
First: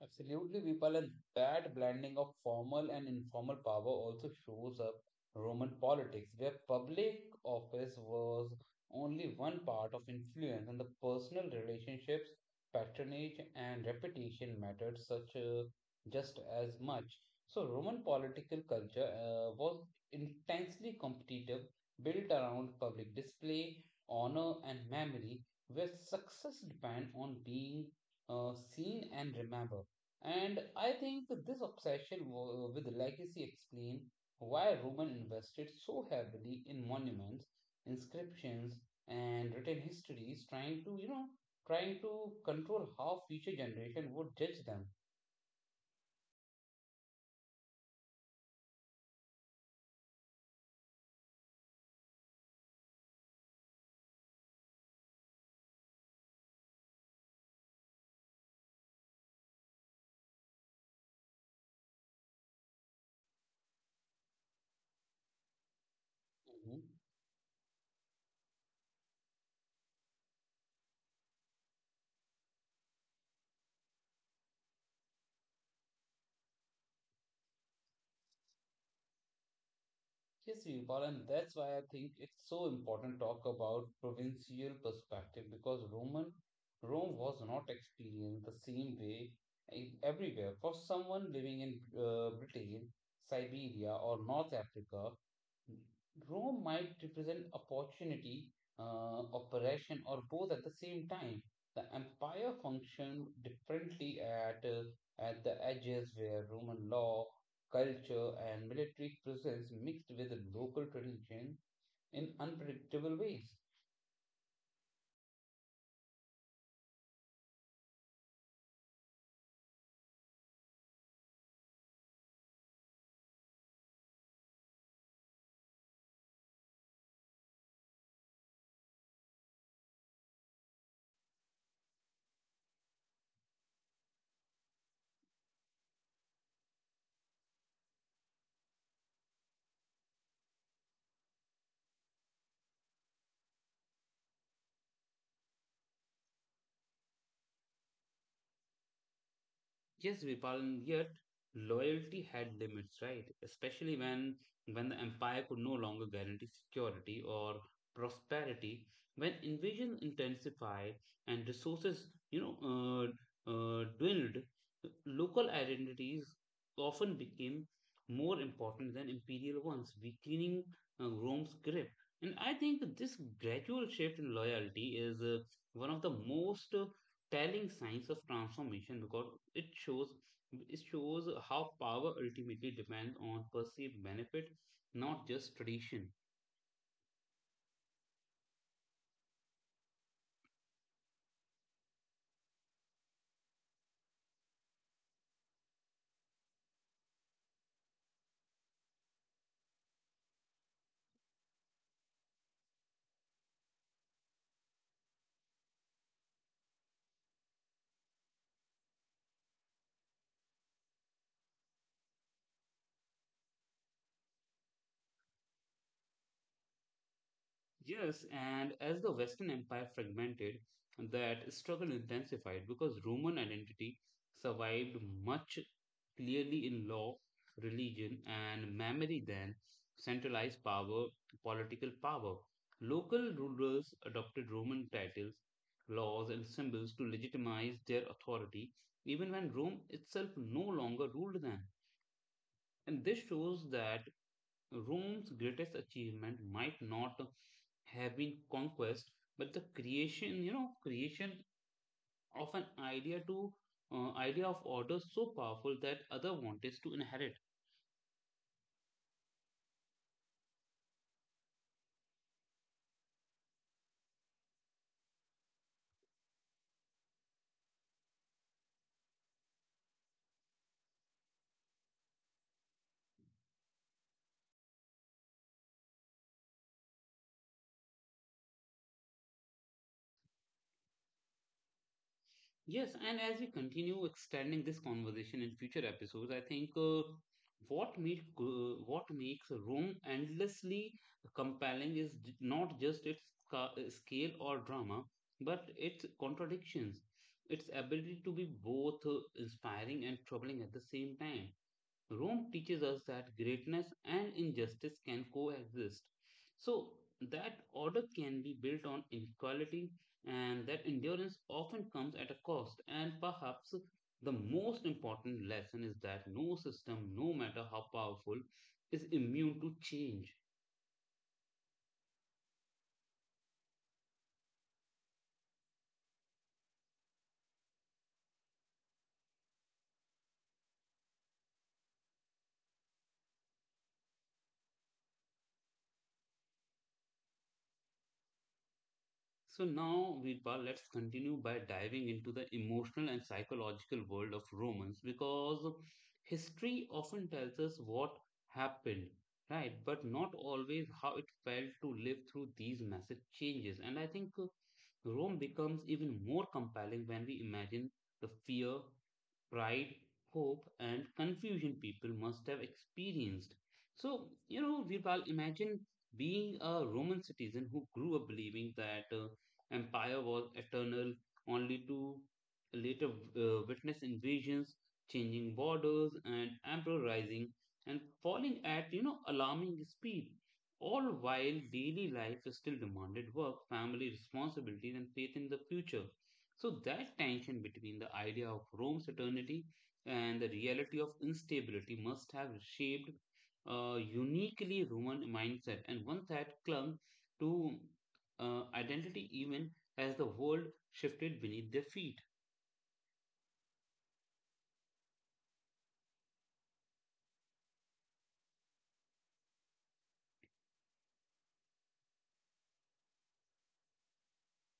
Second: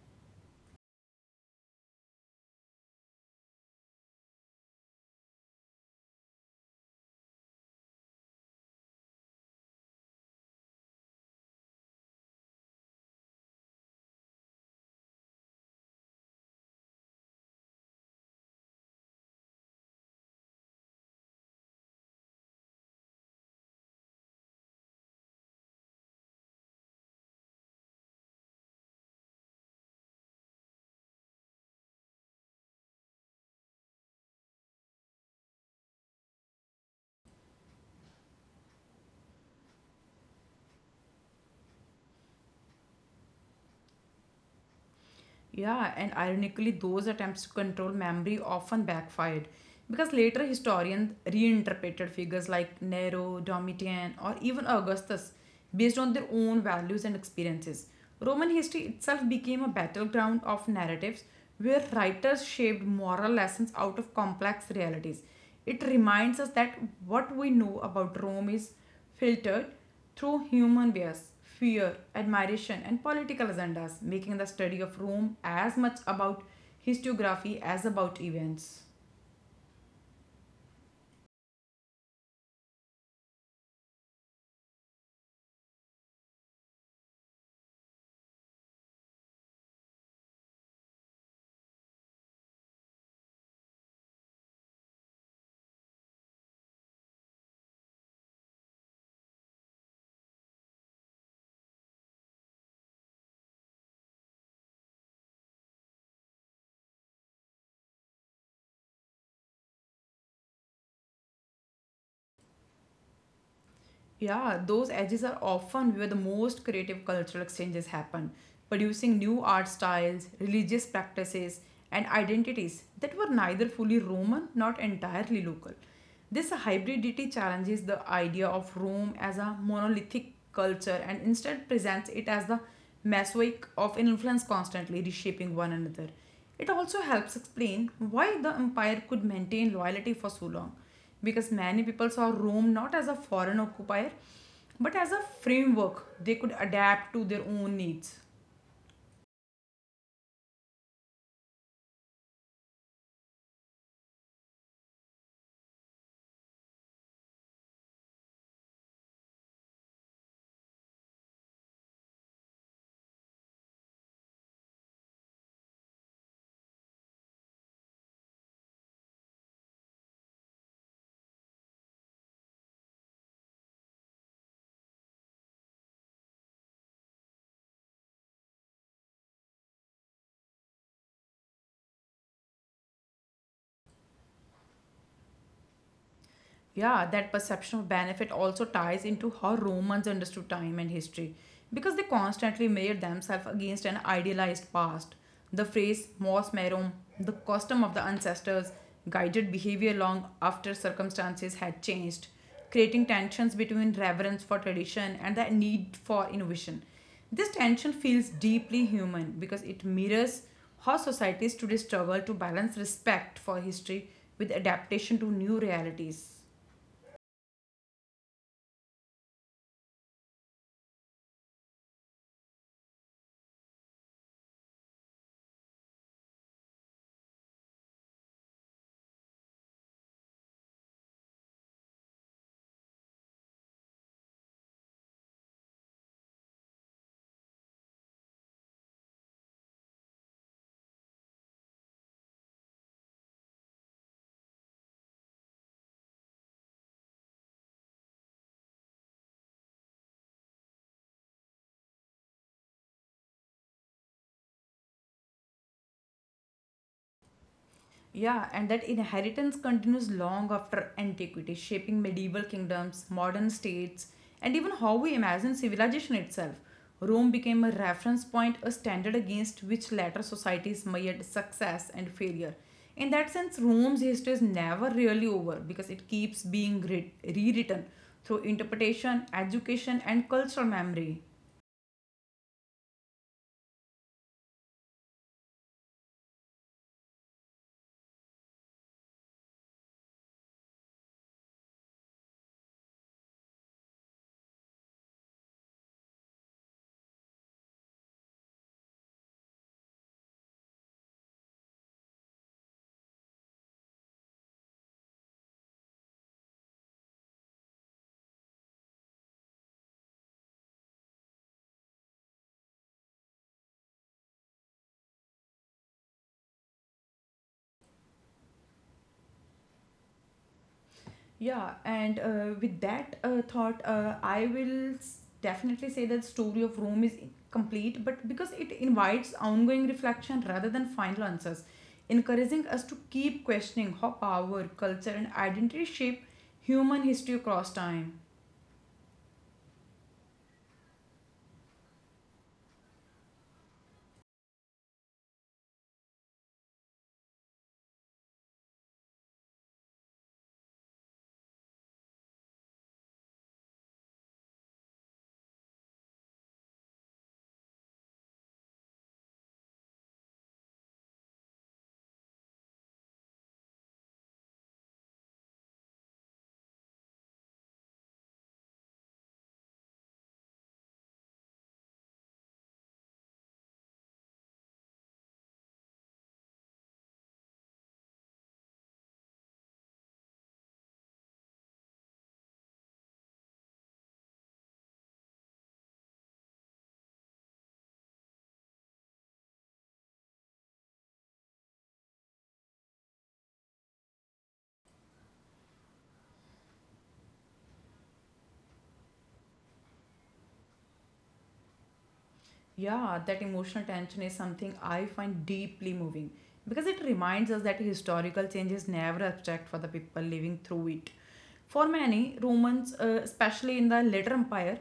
S1: Absolutely, Vipal, and that blending of formal and informal power also shows up Roman politics, where public office was only one part of influence, and the personal relationships, patronage, and reputation mattered such uh, just as much. So, Roman political culture uh, was intensely competitive, built around public display, honor, and memory, where success depend on being uh, seen and remembered. And I think that this obsession w- with legacy explains why Roman invested so heavily in monuments, inscriptions, and written histories, trying to, you know, trying to control how future generation would judge them.
S2: Yeah, and ironically, those attempts to control memory often backfired because later historians reinterpreted figures like Nero, Domitian, or even Augustus based on their own values and experiences. Roman history itself became a battleground of narratives where writers shaped moral lessons out of complex realities. It reminds us that
S1: Mhm.
S2: what we know about Rome is filtered through human bias, fear, admiration, and political agendas, making the study of Rome as much about historiography as about events.
S1: Yes, Virpal, and that's why I think it's so important to talk about provincial perspective because Roman Rome was not experienced the same way in- everywhere. For someone living in uh, Britain, Siberia, or North Africa, Rome might represent opportunity, uh, operation, or both at the same time. The empire functioned differently at, uh, at the edges, where Roman law, culture, and military presence mixed with local tradition in unpredictable ways.
S2: Yeah, those edges are often where the most creative cultural exchanges happen, producing new art styles, religious practices, and identities that were neither fully Roman nor entirely local. This hybridity challenges the idea of Rome as a monolithic culture and instead presents it as the mosaic of influence constantly reshaping one another. It also helps explain why the empire could maintain loyalty for so long because many people saw Rome not as a foreign occupier but as a framework they could adapt to their own needs.
S1: Yes, Vipal, and yet loyalty had limits, right? Especially when when the empire could no longer guarantee security or prosperity, when invasion intensified and resources, you know, uh, uh, dwindled, local identities often became more important than imperial ones, weakening uh, Rome's grip. And I think this gradual shift in loyalty is uh, one of the most uh, telling signs of transformation because it shows it shows how power ultimately depends on perceived benefit, not just tradition.
S2: Yeah, that perception of benefit also ties into how Romans understood time and history because they constantly measured themselves against an idealized past. The phrase mos merum, the custom of the ancestors, guided behavior long after circumstances had changed, creating tensions between reverence for tradition and the need for innovation. This tension feels deeply human because it mirrors how societies today struggle to balance respect for history with adaptation to new realities.
S1: Yes, and as the Western Empire fragmented, that struggle intensified because Roman identity survived much clearly in law, religion, and memory than centralized power, political power. Local rulers adopted Roman titles, laws, and symbols to legitimize their authority, even when Rome itself no longer ruled them. And this shows that Rome's greatest achievement might not have been conquest, but the creation, you know, creation of an idea to uh, idea of order so powerful that other wanted to inherit.
S2: Yeah, and that inheritance continues long after antiquity, shaping medieval kingdoms, modern states, and even how we imagine civilization itself. Rome became a reference point, a standard against which later societies measured success and failure. In that sense, Rome's history is never really over because it keeps being re- rewritten through interpretation, education, and cultural memory.
S1: Yes, and as we continue expanding this conversation in future episodes, I think uh, what make, uh, what makes Rome endlessly compelling is j- not just its ca- uh, scale or drama, but its contradictions, its ability to be both uh, inspiring and troubling at the same time. Rome teaches us that greatness and injustice can coexist. So, that order can be built on inequality, and that endurance often comes at a cost. And perhaps the most important lesson is that no system, no matter how powerful, is immune to change.
S2: Yeah, and uh, with that uh, thought, uh, I will s- definitely say that story of Rome is complete, but because it invites ongoing reflection rather than final answers, encouraging us to keep questioning how power, culture, and identity shape human history across time.
S1: So now, Virpa, let's continue by diving into the emotional and psychological world of romance because history often tells us what happened, right? But not always how it felt to live through these massive changes. And I think uh, Rome becomes even more compelling when we imagine the fear, pride, hope, and confusion people must have experienced. So, you know, Virpal, imagine being a Roman citizen who grew up believing that. Uh, empire was eternal, only to later uh, witness invasions, changing borders, and emperor rising and falling at you know alarming speed. All while daily life still demanded work, family responsibilities, and faith in the future. So that tension between the idea of Rome's eternity and the reality of instability must have shaped a uniquely Roman mindset and one that clung to uh, identity even as the world shifted beneath their feet.
S2: Yeah, that emotional tension is something I find deeply moving because it reminds us that historical change is never abstract for the people living through it. For many Romans, uh, especially in the later empire,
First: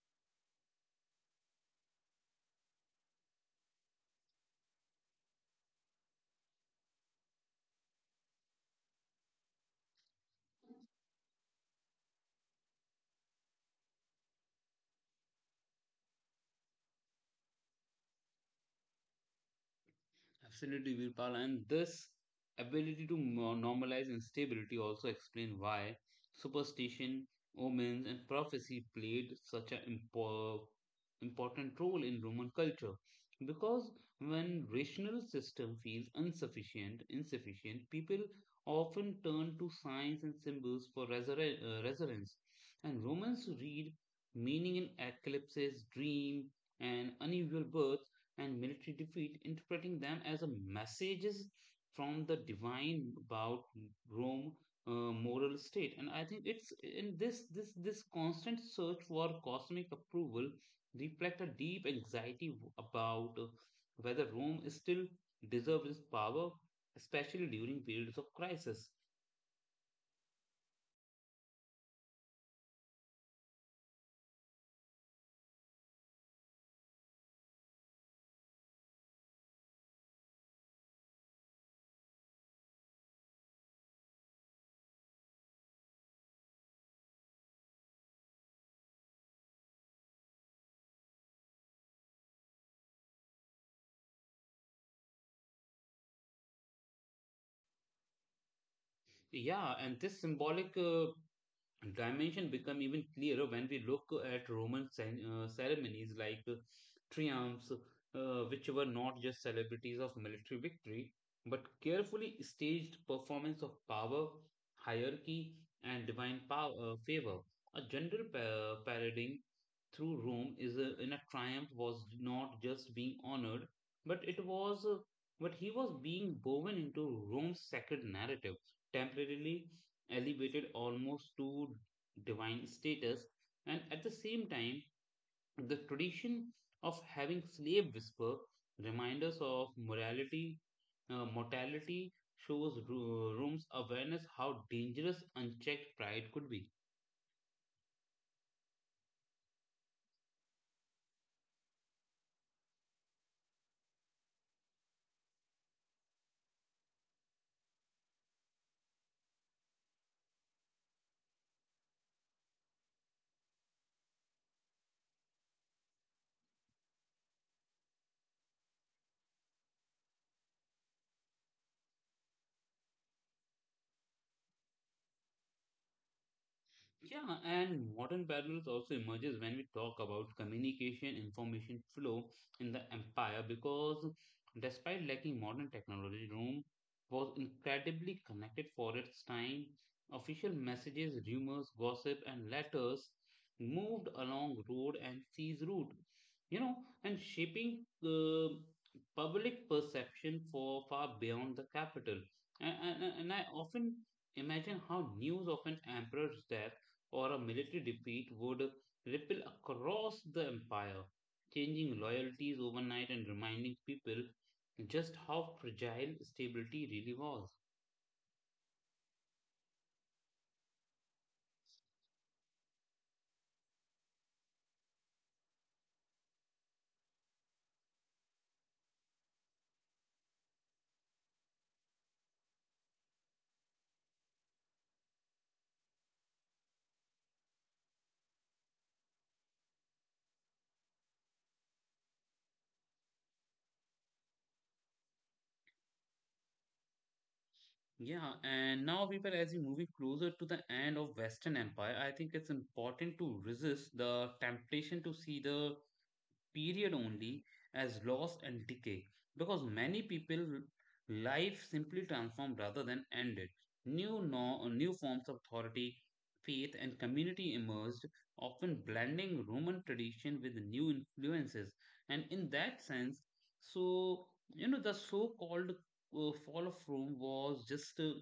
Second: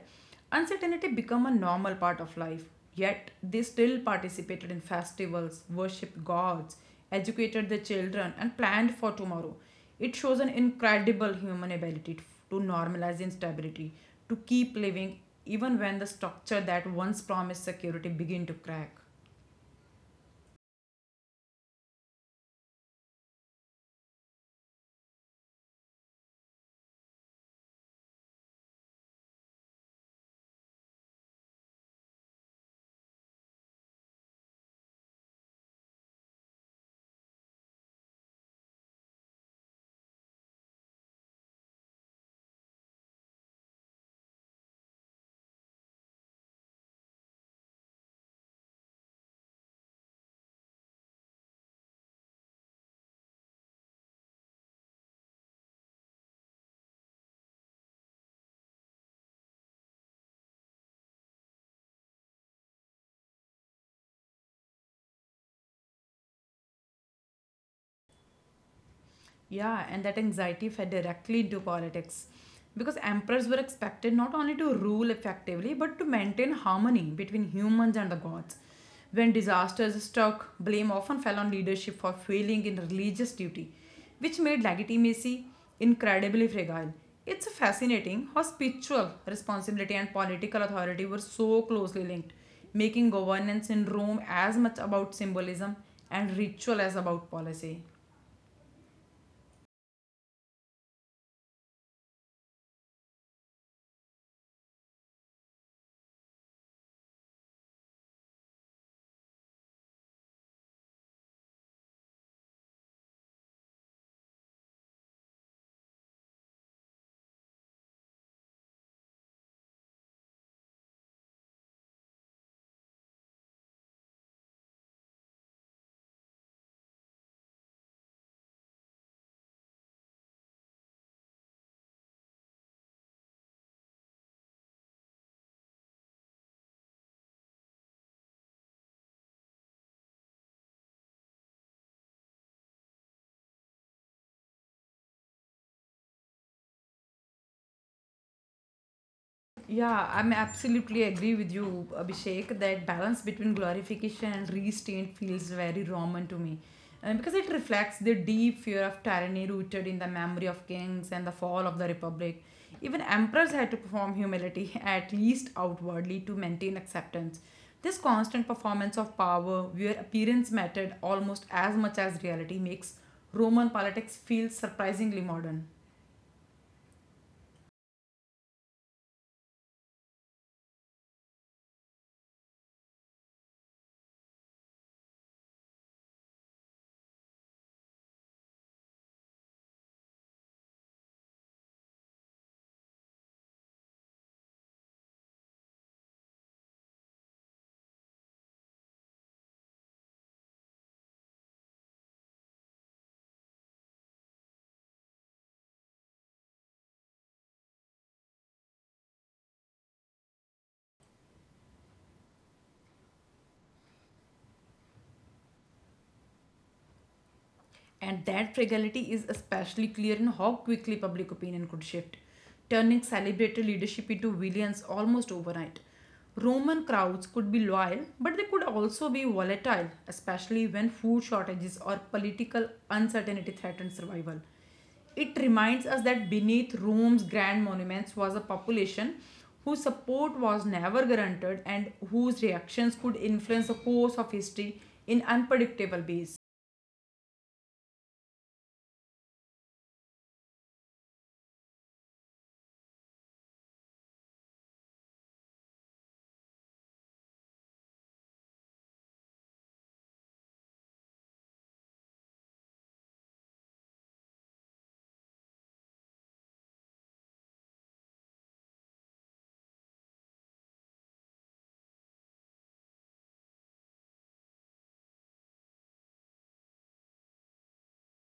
S2: uncertainty became a normal part of life. Yet they still participated in festivals, worshipped gods, educated their children, and planned for tomorrow. It shows an incredible human ability to normalize instability, to keep living even when the structure that once promised security begin to crack.
S1: Absolutely, Virpal. And this ability to mo- normalize instability also explain why superstition, omens, and prophecy played such an impo- important role in Roman culture. Because when rational system feels insufficient, insufficient, people often turn to signs and symbols for resur- uh, resonance. And Romans read meaning in eclipses, dream, and unusual birth and military defeat, interpreting them as a messages from the divine about Rome uh, moral state. And I think it's in this this this constant search for cosmic approval reflect a deep anxiety about uh, whether Rome is still deserves its power, especially during periods of crisis.
S2: Yeah, and that anxiety fed directly into politics because emperors were expected not only to rule effectively but to maintain harmony between humans and the gods. When disasters struck, blame often fell on leadership for failing in religious duty, which made legitimacy incredibly fragile. It's fascinating how spiritual responsibility and political authority were so closely linked, making governance in Rome as much about symbolism and ritual as about policy.
S1: Yeah, and this symbolic uh, dimension become even clearer when we look at Roman cen- uh, ceremonies like uh, triumphs, uh, which were not just celebrities of military victory, but carefully staged performance of power, hierarchy, and divine pow- uh, favor. A general pa- uh, parading through Rome is a, in a triumph was not just being honored, but it was, uh, but he was being woven into Rome's sacred narrative temporarily elevated almost to divine status, and at the same time, the tradition of having slave whisper reminders of morality, uh, mortality shows Rome's awareness how dangerous unchecked pride could be.
S2: Yeah, I'm absolutely agree with you, Abhishek. That balance between glorification and restraint feels very Roman to me. And because it reflects the deep fear of tyranny rooted in the memory of kings and the fall of the republic. Even emperors had to perform humility, at least outwardly, to maintain acceptance. This constant performance of power, where appearance mattered almost as much as reality, makes Roman politics feel surprisingly modern.
S1: Yeah, and modern parallels also emerges when we talk about communication information flow in the empire because despite lacking modern technology, Rome was incredibly connected for its time. Official messages, rumors, gossip, and letters moved along road and seas route, you know, and shaping the public perception for far beyond the capital. And, and, and I often imagine how news of an emperor's death or a military defeat would ripple across the empire, changing loyalties overnight and reminding people just how fragile stability really was.
S2: And that fragility is especially clear in how quickly public opinion could shift, turning celebratory leadership into villains almost overnight. Roman crowds could be loyal, but they could also be volatile, especially when food shortages or political uncertainty threatened survival. It reminds us that beneath Rome's grand monuments was a population whose support was never guaranteed and whose reactions could influence the course of history in unpredictable ways.
S1: Yeah, and now, people, as we move closer to the end of Western Empire, I think it's important to resist the temptation to see the period only as loss and decay because many people life simply transformed rather than ended new no, new forms of authority faith and community emerged often blending roman tradition with new influences and in that sense so you know the so called uh, fall of Rome was just uh,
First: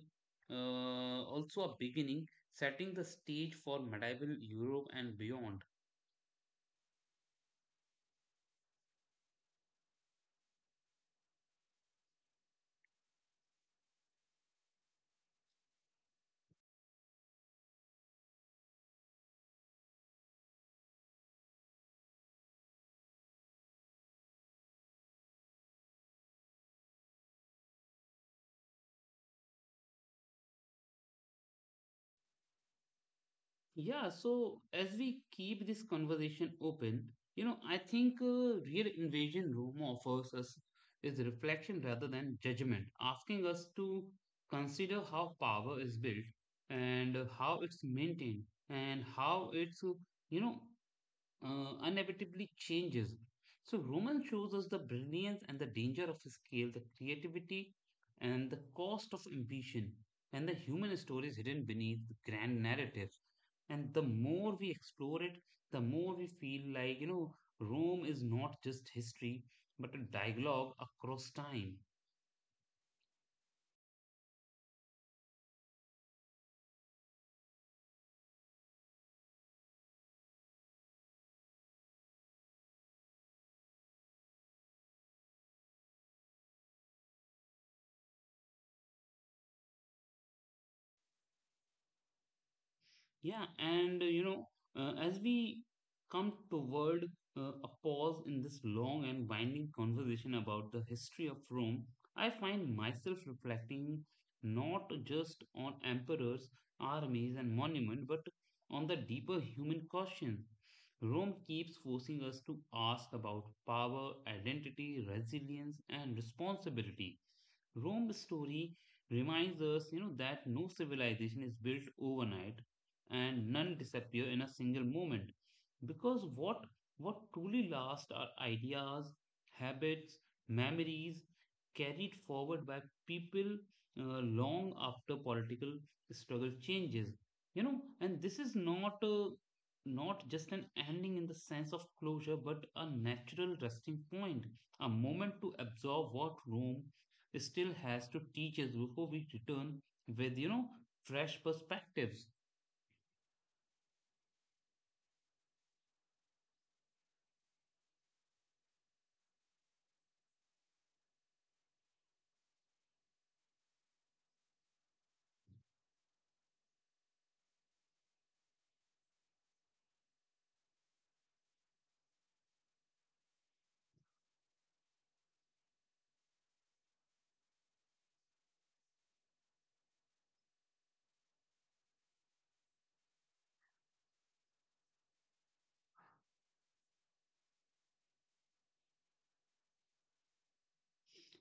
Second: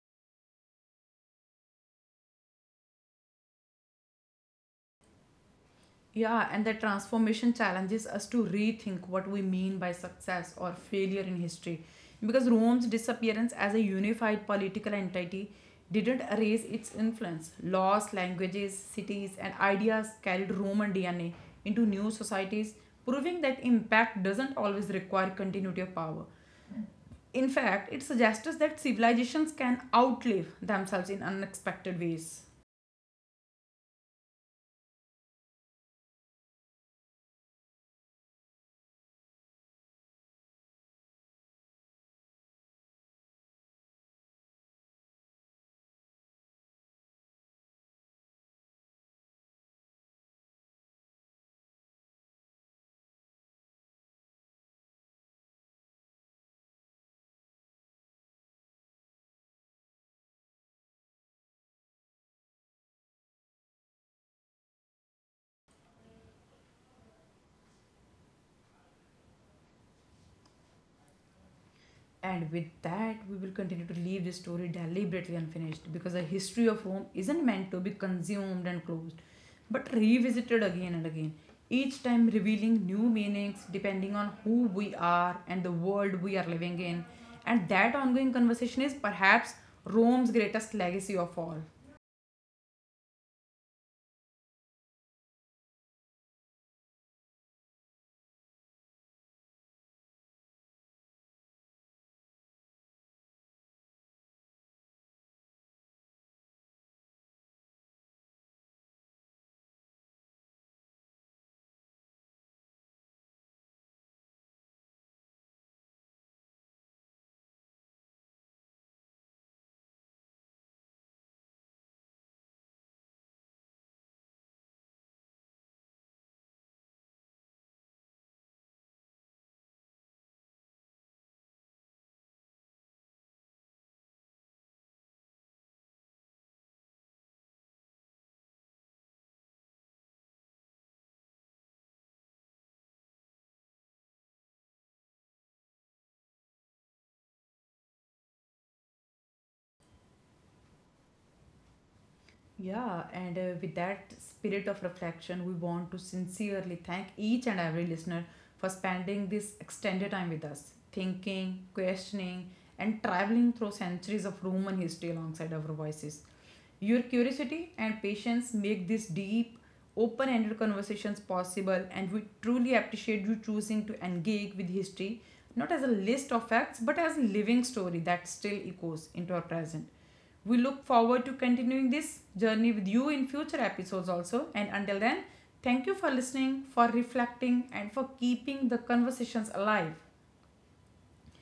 S1: uh, also a beginning setting the stage for medieval Europe and beyond.
S2: Yeah, and that transformation challenges us to rethink what we mean by success or failure in history. Because Rome's disappearance as a unified political entity didn't erase its influence. Laws, languages, cities, and ideas carried Roman D N A into new societies, proving that impact doesn't always require continuity of power. In fact, it suggests that civilizations can outlive themselves in unexpected ways.
S1: Yeah, so as we keep this conversation open, you know, I think uh, Real Invasion Room offers us is reflection rather than judgment, asking us to consider how power is built and uh, how it's maintained and how it's, uh, you know, uh, inevitably changes. So Roman shows us the brilliance and the danger of scale, the creativity and the cost of ambition, and the human stories hidden beneath the grand narratives. And the more we explore it, the more we feel like, you know, Rome is not just history, but a dialogue across time.
S2: And with that, we will continue to leave this story deliberately unfinished because the history of Rome isn't meant to be consumed and closed, but revisited again and again, each time revealing new meanings depending on who we are and the world we are living in. And that ongoing conversation is perhaps Rome's greatest legacy of all.
S1: Yeah, and uh, you know, uh, as we come toward uh, a pause in this long and winding conversation about the history of Rome, I find myself reflecting not just on emperors, armies, and monuments, but on the deeper human question. Rome keeps forcing us to ask about power, identity, resilience, and responsibility. Rome's story reminds us, you know, that no civilization is built overnight, and none disappear in a single moment because what what truly lasts are ideas, habits, memories carried forward by people uh, long after political struggle changes. You know and this is not uh, not just an ending in the sense of closure but a natural resting point, a moment to absorb what Rome still has to teach us before we return with you know fresh perspectives.
S2: Yeah, and uh, with that spirit of reflection, we want to sincerely thank each and every listener for spending this extended time with us, thinking, questioning, and traveling through centuries of Roman history alongside our voices. Your curiosity and patience make these deep, open ended conversations possible, and we truly appreciate you choosing to engage with history not as a list of facts but as a living story that still echoes into our present. We look forward to continuing this journey with you in future episodes also. And until then, thank you for listening, for reflecting, and for keeping the conversations alive.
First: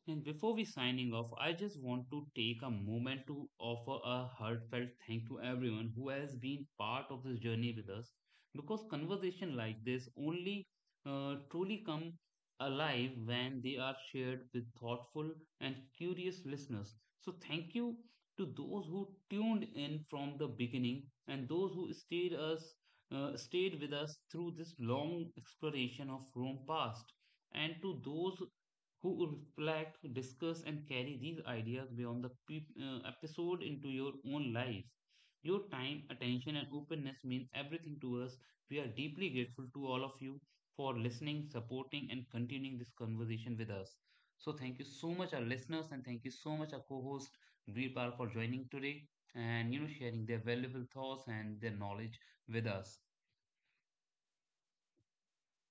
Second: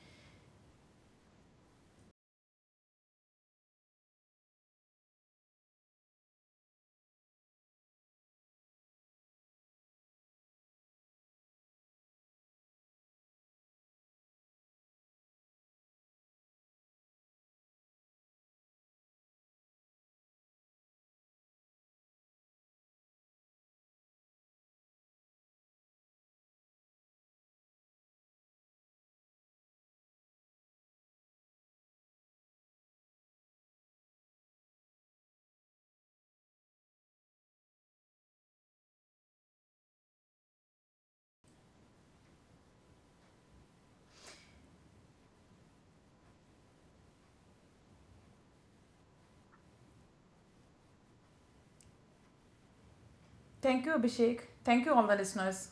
S1: And before we signing off, I just want to take a moment to offer a heartfelt thank to everyone who has been part of this journey with us because conversation like this only uh, truly come alive when they are shared with thoughtful and curious listeners. So thank you to those who tuned in from the beginning and those who stayed us uh, stayed with us through this long exploration of Rome past and to those who reflect, discuss, and carry these ideas beyond the pe- uh, episode into your own lives. Your time, attention, and openness mean everything to us. We are deeply grateful to all of you for listening, supporting, and continuing this conversation with us. So, thank you so much, our listeners, and thank you so much, our co host Veerpal, for joining today and you know sharing their valuable thoughts and their knowledge with us.
S2: Thank you, Abhishek. Thank you, all the listeners.